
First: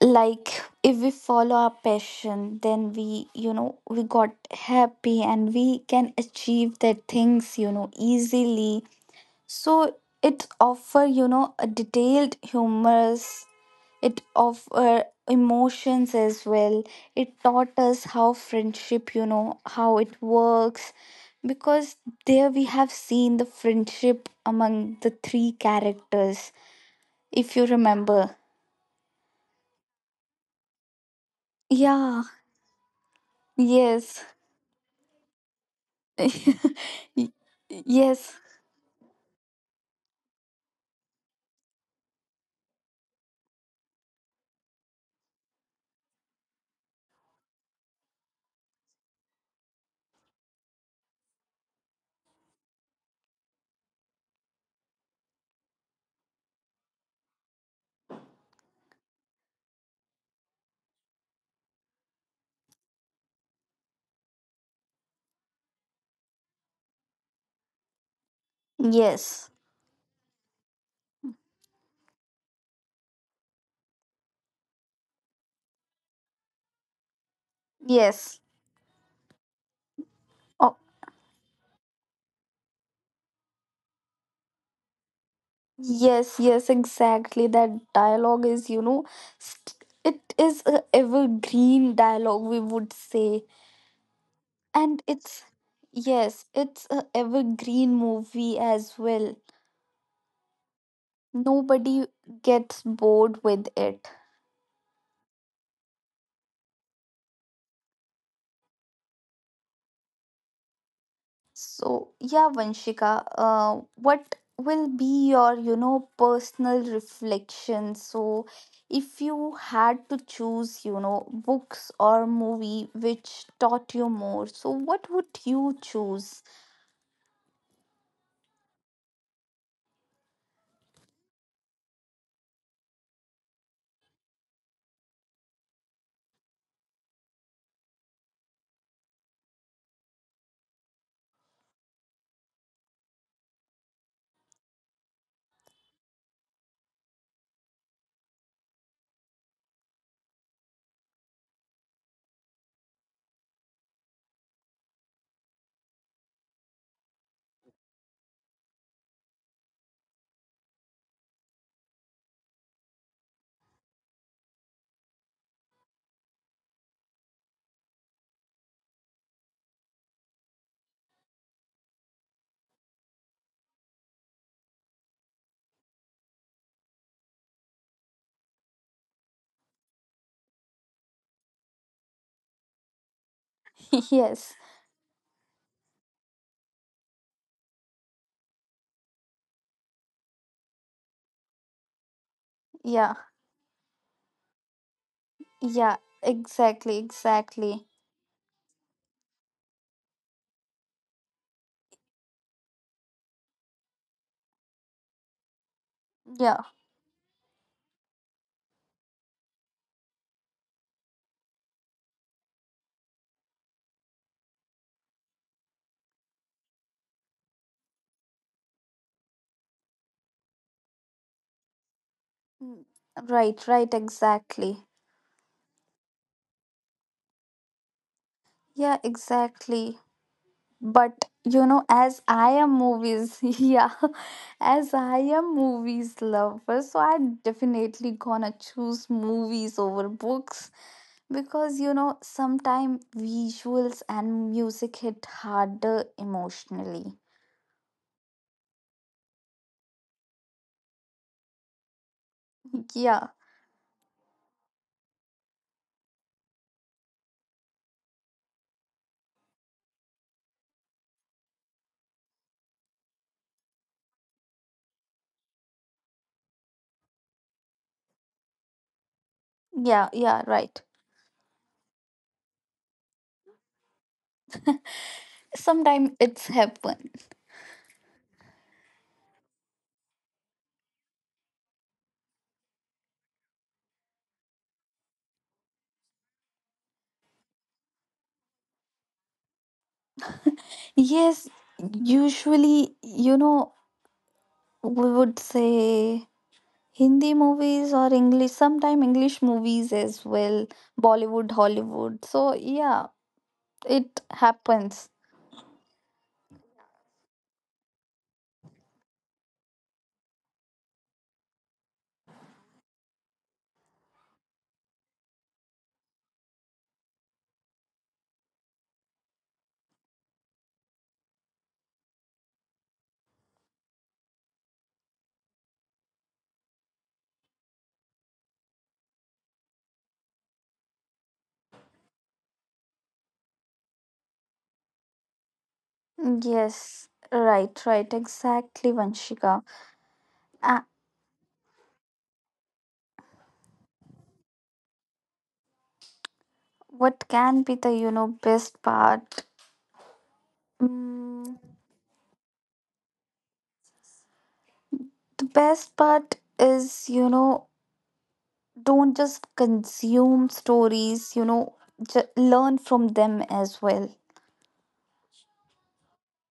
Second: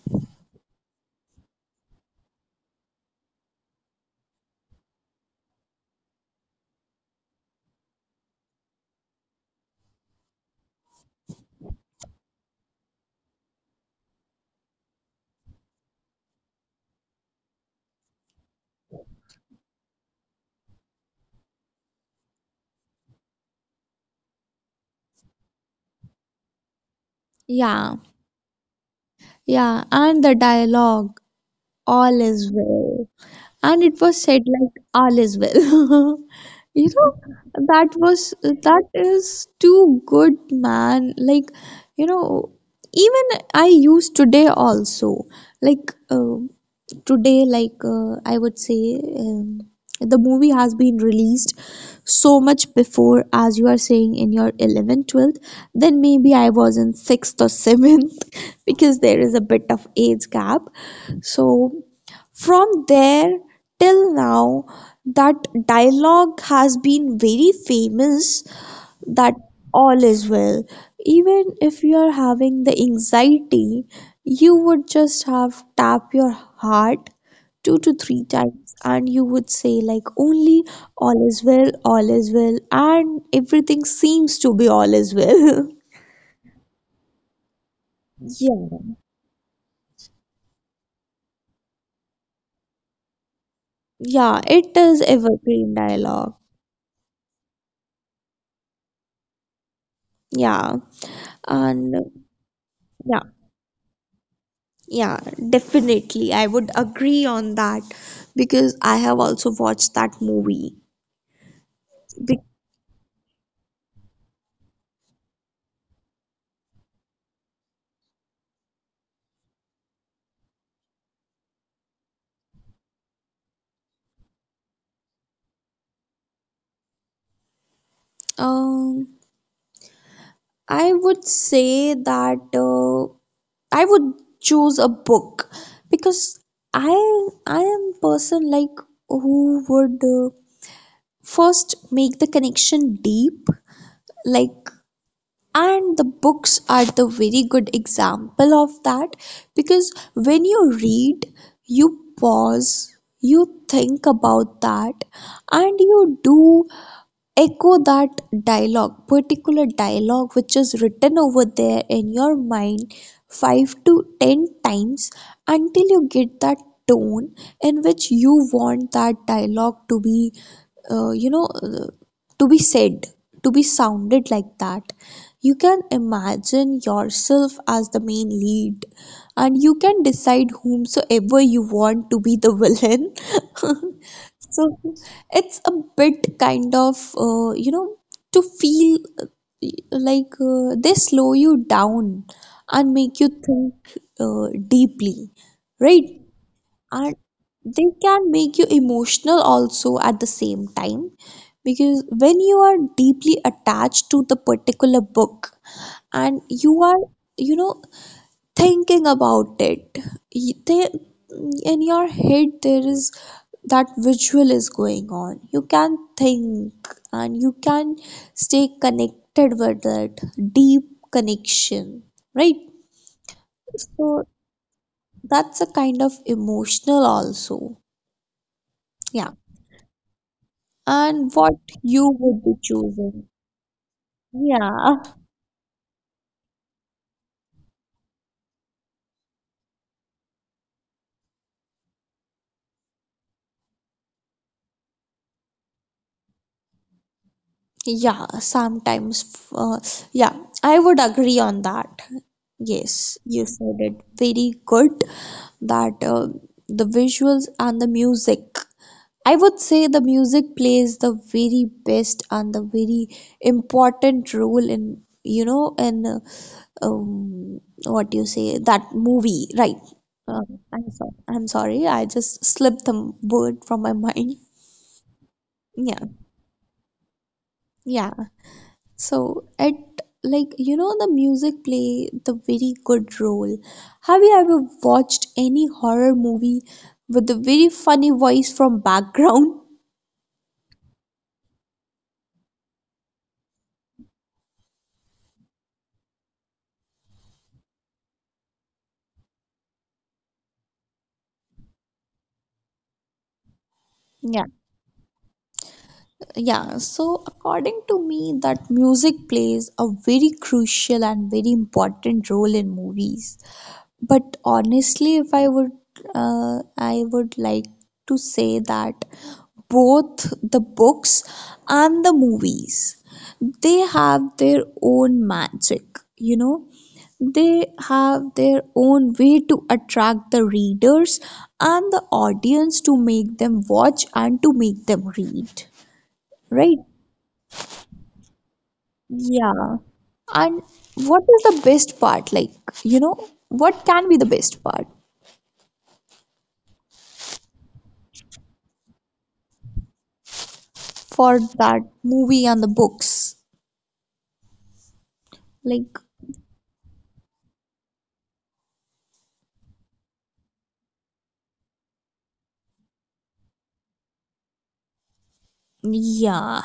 Speaker 2: like if we follow our passion then we we got happy and we can achieve the things easily. So it offer, a detailed humorous, it offer emotions as well. It taught us how friendship, how it works because there we have seen the friendship among the three characters, if you
Speaker 1: Yeah.
Speaker 2: remember.
Speaker 1: Yeah. And the dialogue, all
Speaker 2: Yeah.
Speaker 1: is well. And it was said
Speaker 2: yes
Speaker 1: like all is well. [LAUGHS] You know,
Speaker 2: [LAUGHS] yes
Speaker 1: that was,
Speaker 2: yes
Speaker 1: that is too good, man. Like, you know, even I use today also. Like, today, like, I would say, the movie has been released so much before, as you are saying, in your 11th, 12th, then maybe I was in 6th or 7th. [LAUGHS] Because there is a bit of age gap, so from there till now, that dialogue has been very famous, that
Speaker 2: yes
Speaker 1: all is well. Even if you are having the anxiety, you would just have tap your heart two to three
Speaker 2: yes
Speaker 1: times and you would say like only all is well, all is well, and everything seems to be all is well.
Speaker 2: Yes, yes, exactly. That
Speaker 1: [LAUGHS]
Speaker 2: dialogue is,
Speaker 1: Yeah.
Speaker 2: you know, st- it is a evergreen dialogue, we would say.
Speaker 1: Yeah, it is
Speaker 2: And it's,
Speaker 1: evergreen dialogue.
Speaker 2: yes, it's a evergreen movie as well.
Speaker 1: Yeah. And
Speaker 2: Nobody gets
Speaker 1: yeah,
Speaker 2: bored with it.
Speaker 1: yeah, definitely, I would agree on that, because I have also watched that movie.
Speaker 2: So,
Speaker 1: Be-
Speaker 2: yeah, Vanshika, what will be your, you know, personal reflection? So, if you had to choose, you know, books or movie which taught you more, so what would you choose?
Speaker 1: um I would say that, I would choose a book, because I am person like who would, first make the connection deep. Like, and the books are the very good example of that, because when you read, you pause, you think about that, and you do echo that dialogue, particular dialogue which is written over there in your mind 5 to 10 times until you get that tone in which you want that dialogue to be, you know, to be said, to be sounded like that. You can imagine yourself as the main lead, and you can decide whomsoever you want to be the villain. [LAUGHS]
Speaker 2: [LAUGHS] Yes,
Speaker 1: So, it's a bit kind of, you know, to feel like they slow you down and
Speaker 2: yeah,
Speaker 1: make you think deeply,
Speaker 2: yeah,
Speaker 1: right?
Speaker 2: exactly,
Speaker 1: And
Speaker 2: exactly.
Speaker 1: they can make you emotional also at the same time, because when you are deeply attached to the particular book, and
Speaker 2: Yeah,
Speaker 1: you are, you know, thinking about it, they, in your head there is that visual is going on. You can think and you can stay connected with it, deep connection, right?
Speaker 2: mm, right, right,
Speaker 1: So
Speaker 2: exactly.
Speaker 1: that's a kind of emotional also.
Speaker 2: Yeah,
Speaker 1: Yeah.
Speaker 2: exactly. But
Speaker 1: And what you
Speaker 2: as
Speaker 1: would
Speaker 2: I
Speaker 1: be
Speaker 2: am
Speaker 1: choosing?
Speaker 2: movies [LAUGHS] yeah, as I
Speaker 1: Yeah.
Speaker 2: am movies lover, so I definitely gonna choose movies over books because, sometimes visuals and music hit harder emotionally.
Speaker 1: Yeah, sometimes. Uh, yeah, I would agree on that. Yes,
Speaker 2: Yeah,
Speaker 1: you said it very good, that the visuals and the music. I would say the music plays the very best and the very important role in, you know, in, um, what do you say, that movie, right?
Speaker 2: yeah,
Speaker 1: Uh,
Speaker 2: yeah, right.
Speaker 1: I'm sorry. I'm sorry. I just slipped the word from my [LAUGHS] mind. Yeah,
Speaker 2: Sometimes it's happen.
Speaker 1: yeah. So at, like, you know, the music play the very good role. Have you ever watched any horror movie with the very funny voice from background?
Speaker 2: Yes, usually, we would say Hindi movies or English, sometime English movies as well, Bollywood, Hollywood. So, yeah, it happens.
Speaker 1: Yeah, so according to me, that music plays a very crucial and very important role in movies. But honestly, if I would, I would like to say that both the books and the movies, they have their own magic, you know. They have their own way to attract the readers and the audience, to make them watch and to make them read, right?
Speaker 2: Yes, right, right, exactly, Vanshika.
Speaker 1: Yeah. And
Speaker 2: Uh,
Speaker 1: what is the best part? Like, you know, what can be the best part
Speaker 2: what can be the, you know, best part?
Speaker 1: for that
Speaker 2: Mm,
Speaker 1: movie and the books?
Speaker 2: the
Speaker 1: Like,
Speaker 2: best part is, you know, don't just consume stories, learn from them as well.
Speaker 1: yeah,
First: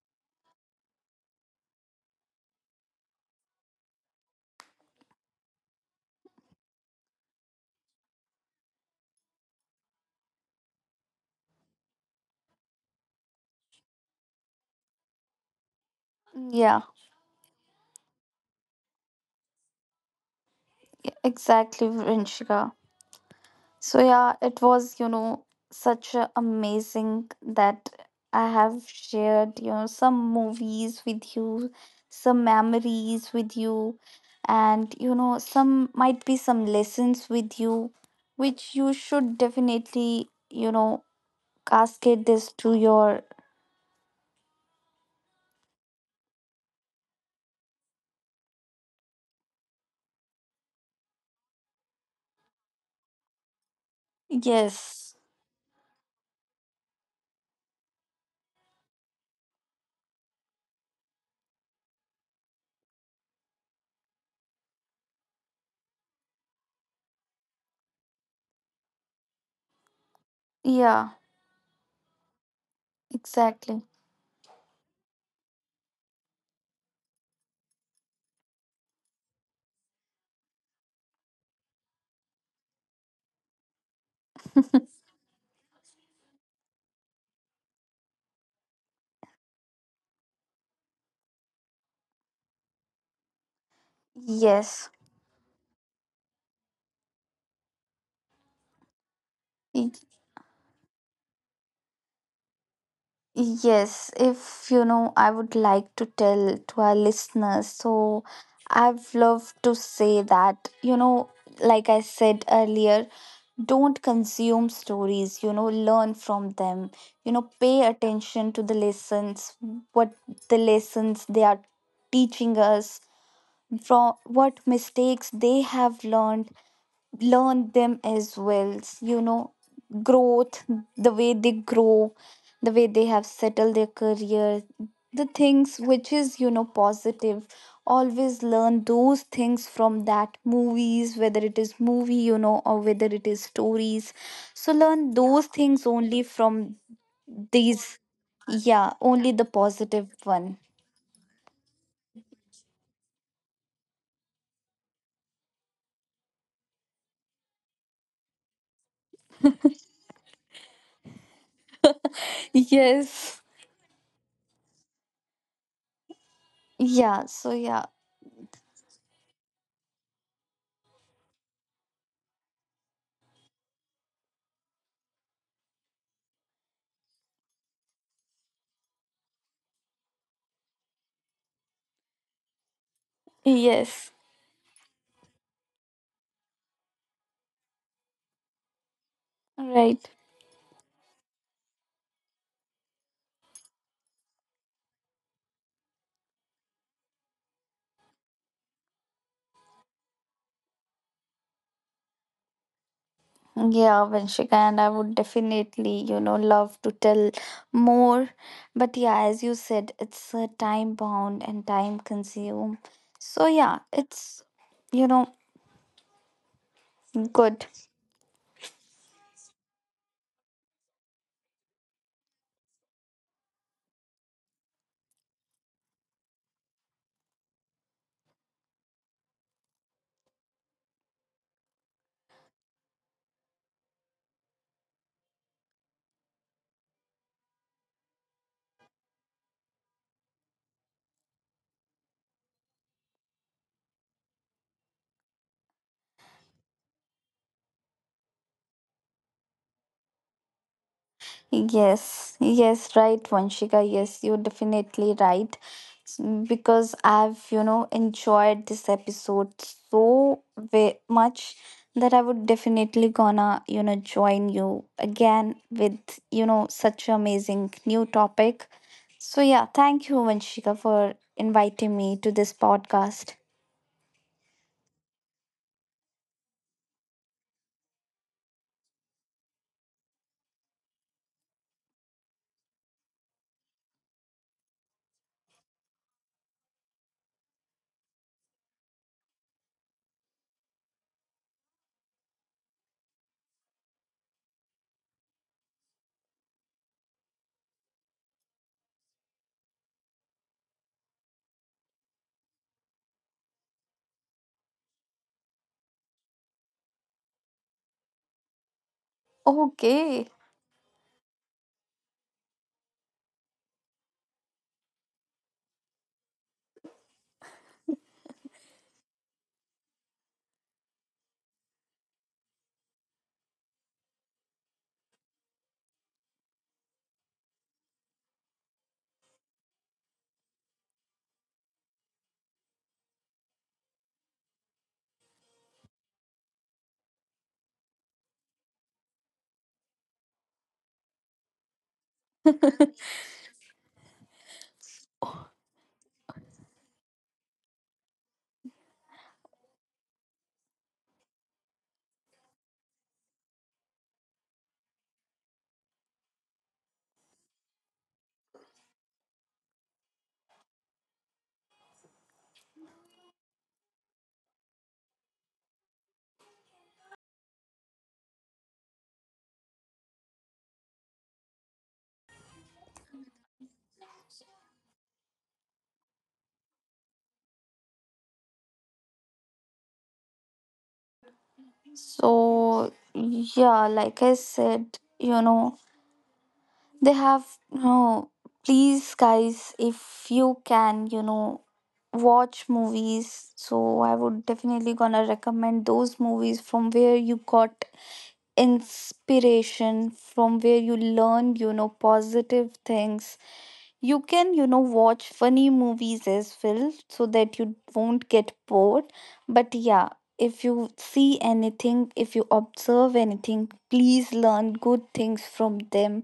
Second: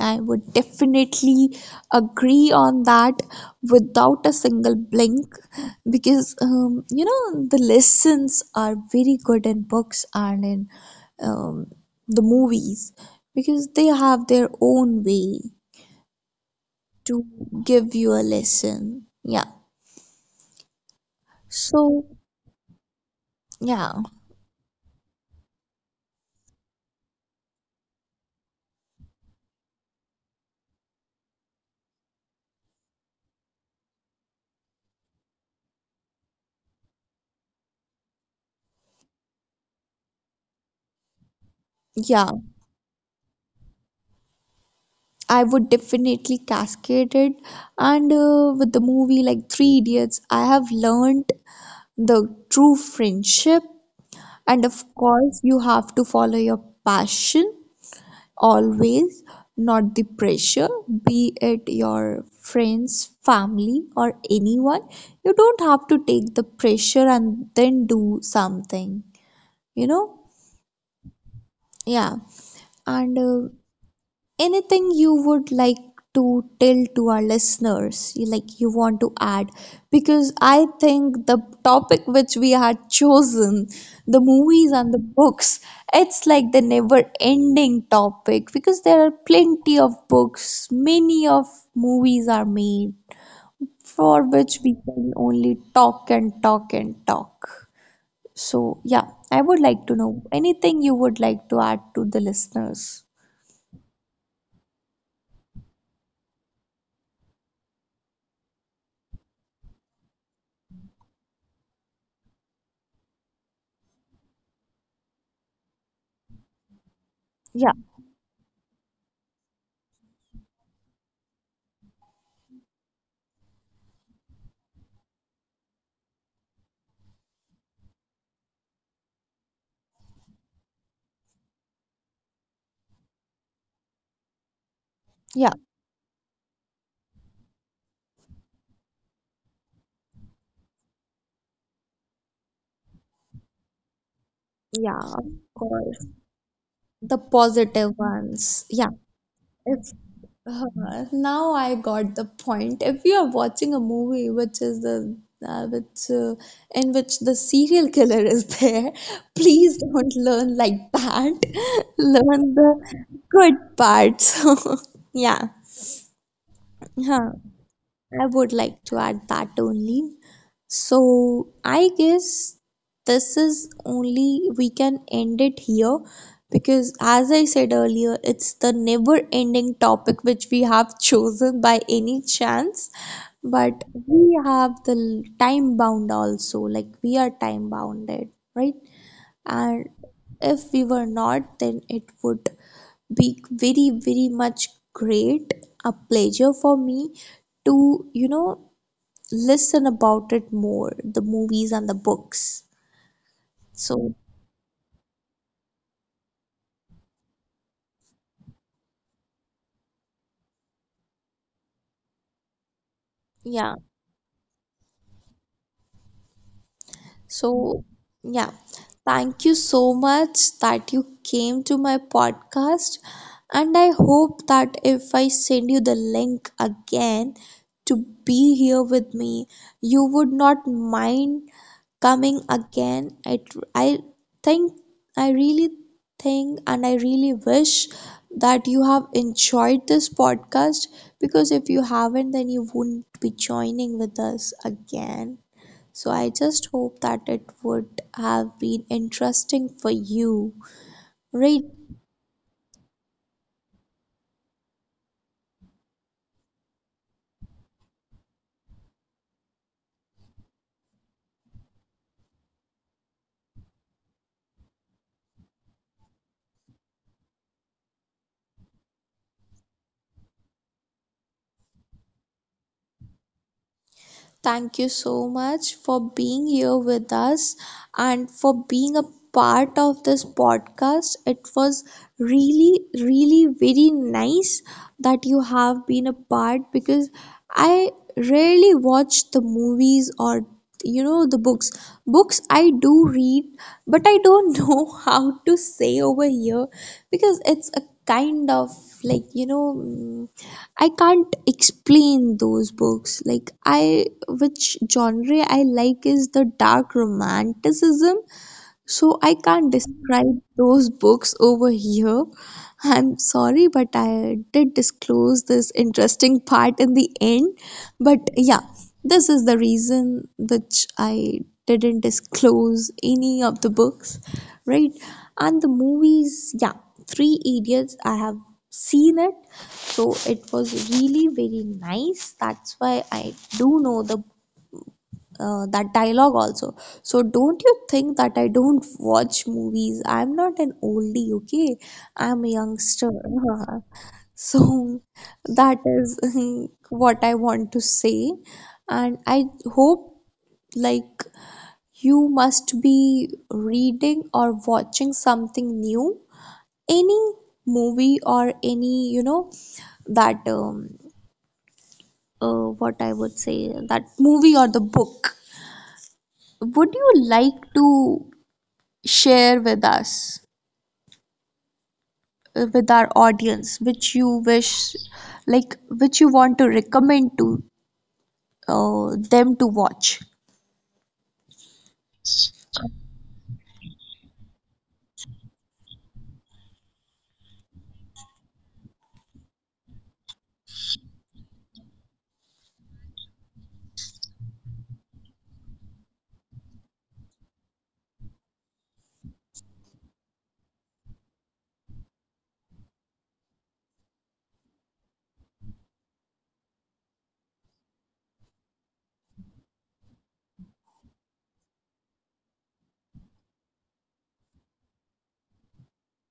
Speaker 1: I would definitely agree on that without a single blink, because, you know, the lessons are very good in books and in, um, the movies, because they have their own way
Speaker 2: Yeah,
Speaker 1: to give you a lesson. Yeah.
Speaker 2: exactly,
Speaker 1: So,
Speaker 2: Vanshika.
Speaker 1: yeah,
Speaker 2: So yeah, it was, you know, such a amazing that I have shared, you know, some movies with you, some memories with you, and you know, some might be some lessons with you, which you should definitely,
Speaker 1: yeah,
Speaker 2: cascade this to your.
Speaker 1: I would definitely cascade it. And with the movie like Three Idiots, I have learned the true friendship. And of
Speaker 2: Yes.
Speaker 1: course, you have to follow your passion always, not the pressure, be it your friends, family, or anyone. You don't have to take the pressure and then do something, you know?
Speaker 2: Yeah,
Speaker 1: Yeah. And
Speaker 2: exactly.
Speaker 1: anything you would like to tell to our listeners, like you want to add, because I think the topic which we had chosen, the movies and the books, it's like the never ending topic, because there are plenty of books, many of movies are made, for which we
Speaker 2: Yes.
Speaker 1: can only talk and talk and talk. So yeah, I would like to know, anything you would like to add to the listeners.
Speaker 2: Yes, if you know, I would like to tell to our listeners. So, I've loved to say that, you know, like I said earlier, don't consume stories, you know, learn from them, you know, pay attention to the lessons, what the lessons they are teaching us, from what mistakes they have learned, learn them as well, growth, the way they grow, the way they have settled their career, the
Speaker 1: Yeah, yeah.
Speaker 2: things which is, positive. Always learn those things from that movies, whether it is movie, or whether it is stories. So learn
Speaker 1: Yeah, of
Speaker 2: those things
Speaker 1: course.
Speaker 2: only from
Speaker 1: The
Speaker 2: these.
Speaker 1: positive ones.
Speaker 2: Yeah,
Speaker 1: Yeah.
Speaker 2: only the
Speaker 1: If
Speaker 2: positive one.
Speaker 1: now I got the point. If you are watching a movie which is the, which in which the serial killer is there, [LAUGHS] please don't learn like that. [LAUGHS] Learn
Speaker 2: [LAUGHS]
Speaker 1: the
Speaker 2: Yes.
Speaker 1: good parts. [LAUGHS] Yeah.
Speaker 2: Yeah,
Speaker 1: Huh.
Speaker 2: so yeah.
Speaker 1: I would like to add that only. So I guess this is only we can end it here, because as I said earlier, it's the never ending topic which we have chosen by any chance. But
Speaker 2: Yes,
Speaker 1: we have the time bound also, like we are time bounded, right? And
Speaker 2: right.
Speaker 1: if we were not, then it would be very, very much great, a pleasure for me to, you know, listen about it more, the movies and the books.
Speaker 2: Yeah,
Speaker 1: So
Speaker 2: Vanshika, and I would definitely, you know, love to tell more. But yeah, as you said, it's time bound and time consume. So yeah,
Speaker 1: yeah.
Speaker 2: you know, good.
Speaker 1: So yeah, thank you so much that you came to my podcast, and I hope that if I send you the link again to be here with me, you would not mind coming again. It, I think, I really think and I really wish that you have enjoyed this podcast, because if you haven't, then you wouldn't be joining with us again. So I just hope that it would have been interesting for you. Rate.
Speaker 2: Yes, yes, right, Vanshika. Yes, you're definitely right. S- Because I've, you know, enjoyed this episode so much that I would definitely gonna, you know, join you again with, you know, such amazing new topic. So yeah, thank you, Vanshika, for inviting me to this podcast.
Speaker 1: Thank you so much for being here with us and for being a part of this podcast. It was really, really very nice that you have been a part, because I rarely watch the movies or, you know, the books. Books I do read, but I don't [LAUGHS] know how to say over here, because it's a kind of, like, you know, I can't explain those books. Like, I which genre I like is the dark romanticism, so I can't
Speaker 2: Okay.
Speaker 1: describe those books over here. I'm sorry, but I did disclose this interesting part in the end. But yeah, this is the reason which I didn't disclose any of the books, right? And the movies, yeah, Three Idiots, I have seen it, so it was really very nice. That's why I do know the, that dialogue also. So don't you think that I don't watch movies. I'm not an oldie, okay. I'm a youngster. [LAUGHS] So that is [LAUGHS] what I want to say. And I hope, like, you must be reading or watching something new, any movie or any, you know, that what I would say, that movie or the book, would you like to share with us, with our audience, which you wish, like which you want to recommend to, them to watch.
Speaker 2: So yeah, like I said, you know, they have no. Please, guys, if you can, you know, watch movies. So I would definitely gonna recommend those movies from where you got inspiration, from where you learn, you know, positive things. You can, you know, watch funny movies as well, so that you won't get bored. But yeah, if you see anything, if you observe anything, please learn good things from them,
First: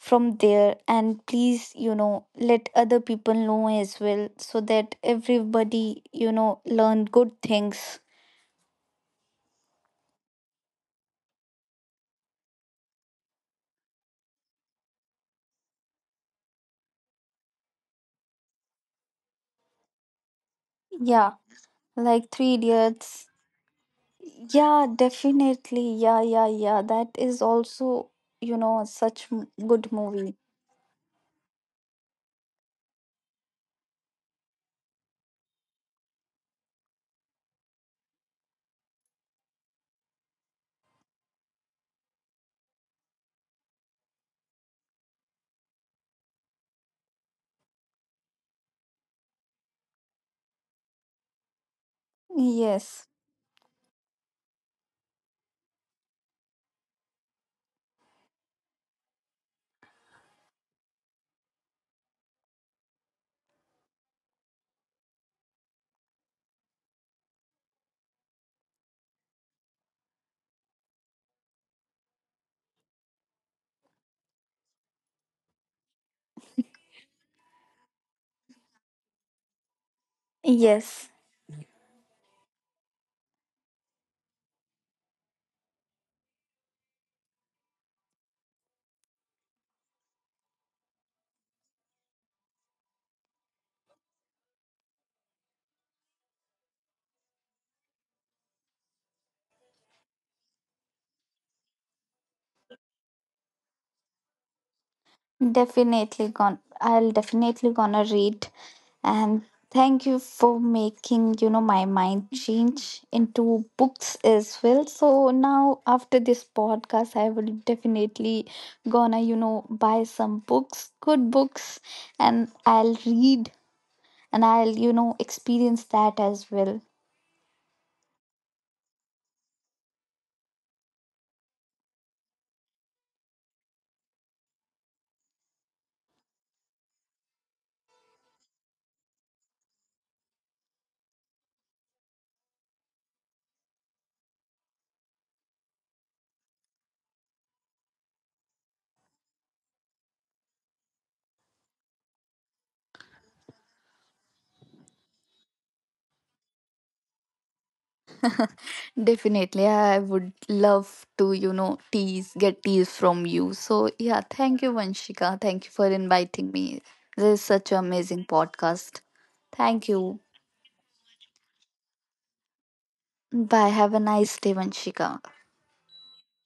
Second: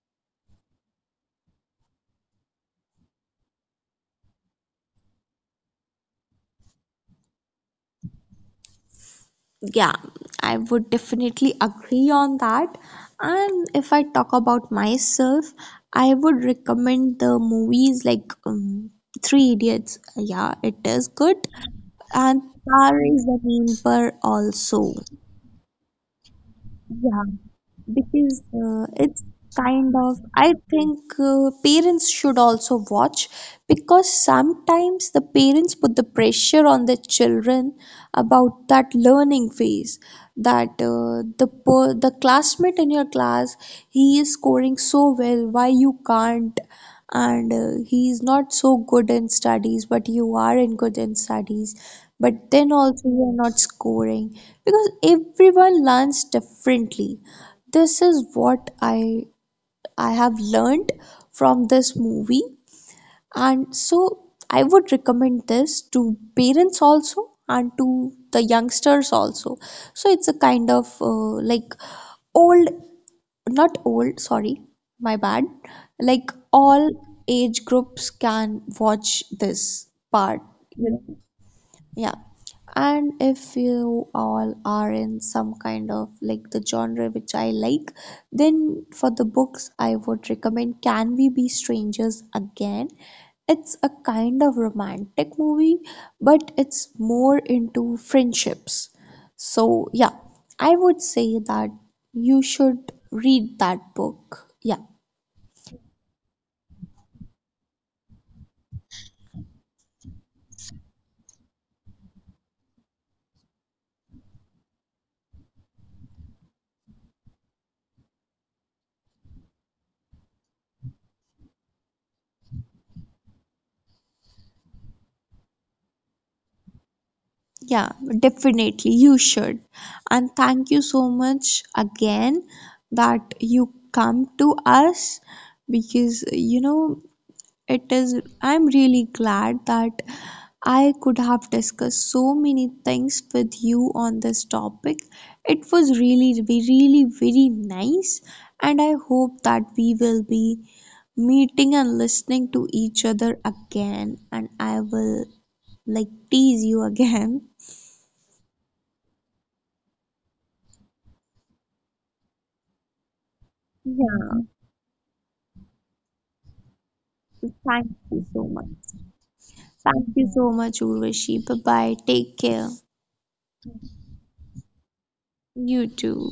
Speaker 2: from there, and please, let other people know as well, so that everybody, learn good things.
Speaker 1: Yeah, I would definitely agree on that. And if I talk about myself, I would recommend the movies like, Three Idiots, yeah, it is
Speaker 2: Yeah,
Speaker 1: good.
Speaker 2: like
Speaker 1: And
Speaker 2: Three
Speaker 1: Tar
Speaker 2: Idiots.
Speaker 1: is the name per
Speaker 2: Yeah,
Speaker 1: also.
Speaker 2: definitely, yeah, yeah, yeah, that
Speaker 1: Yeah,
Speaker 2: is also,
Speaker 1: because
Speaker 2: you know,
Speaker 1: it's
Speaker 2: such good
Speaker 1: kind of,
Speaker 2: movie.
Speaker 1: I think, parents should also watch, because sometimes the parents put the pressure on the children about that learning phase, that the the classmate in your class, he is scoring so well, why you can't. And he is not so good in studies, but you are in good in studies, but then
Speaker 2: Yes,
Speaker 1: also you are not scoring, because everyone learns differently. This is what I have learned from this movie. And so I would recommend this to parents also, and to the youngsters also. So it's a kind of, like, old not old sorry my bad, like, all age groups can watch this part, you
Speaker 2: yes.
Speaker 1: know. Yeah. And if you all are in some kind of like the genre which I like, then for the books, I would recommend Can We Be Strangers Again? It's a kind of romantic movie, but it's more into friendships. So, yeah, I would say that you should read that book. Yeah.
Speaker 2: Definitely gone. I'll definitely gonna read. And thank you for making, my mind change into books as well. So now after this podcast, I will definitely gonna, buy some books, good books, and I'll read and I'll, experience that as well.
Speaker 1: Yeah, definitely. You should. And thank you so much again that you come to us, because, you know, it is, I'm really glad that I could have discussed so many things with you on this topic. It was really, really very nice. And I hope that we will be meeting and listening to each other again. And I will like tease you [LAUGHS] again.
Speaker 2: Definitely, I would love to, you know, tease, get teased from you. So, yeah,
Speaker 1: Yeah,
Speaker 2: thank you, Vanshika. Thank you for inviting me. This is such an
Speaker 1: thank
Speaker 2: amazing
Speaker 1: you so much.
Speaker 2: podcast. Thank you.
Speaker 1: Thank you so much, Urvashi. Bye bye. Take care.
Speaker 2: Bye. Have a nice day, Vanshika.
Speaker 1: You too.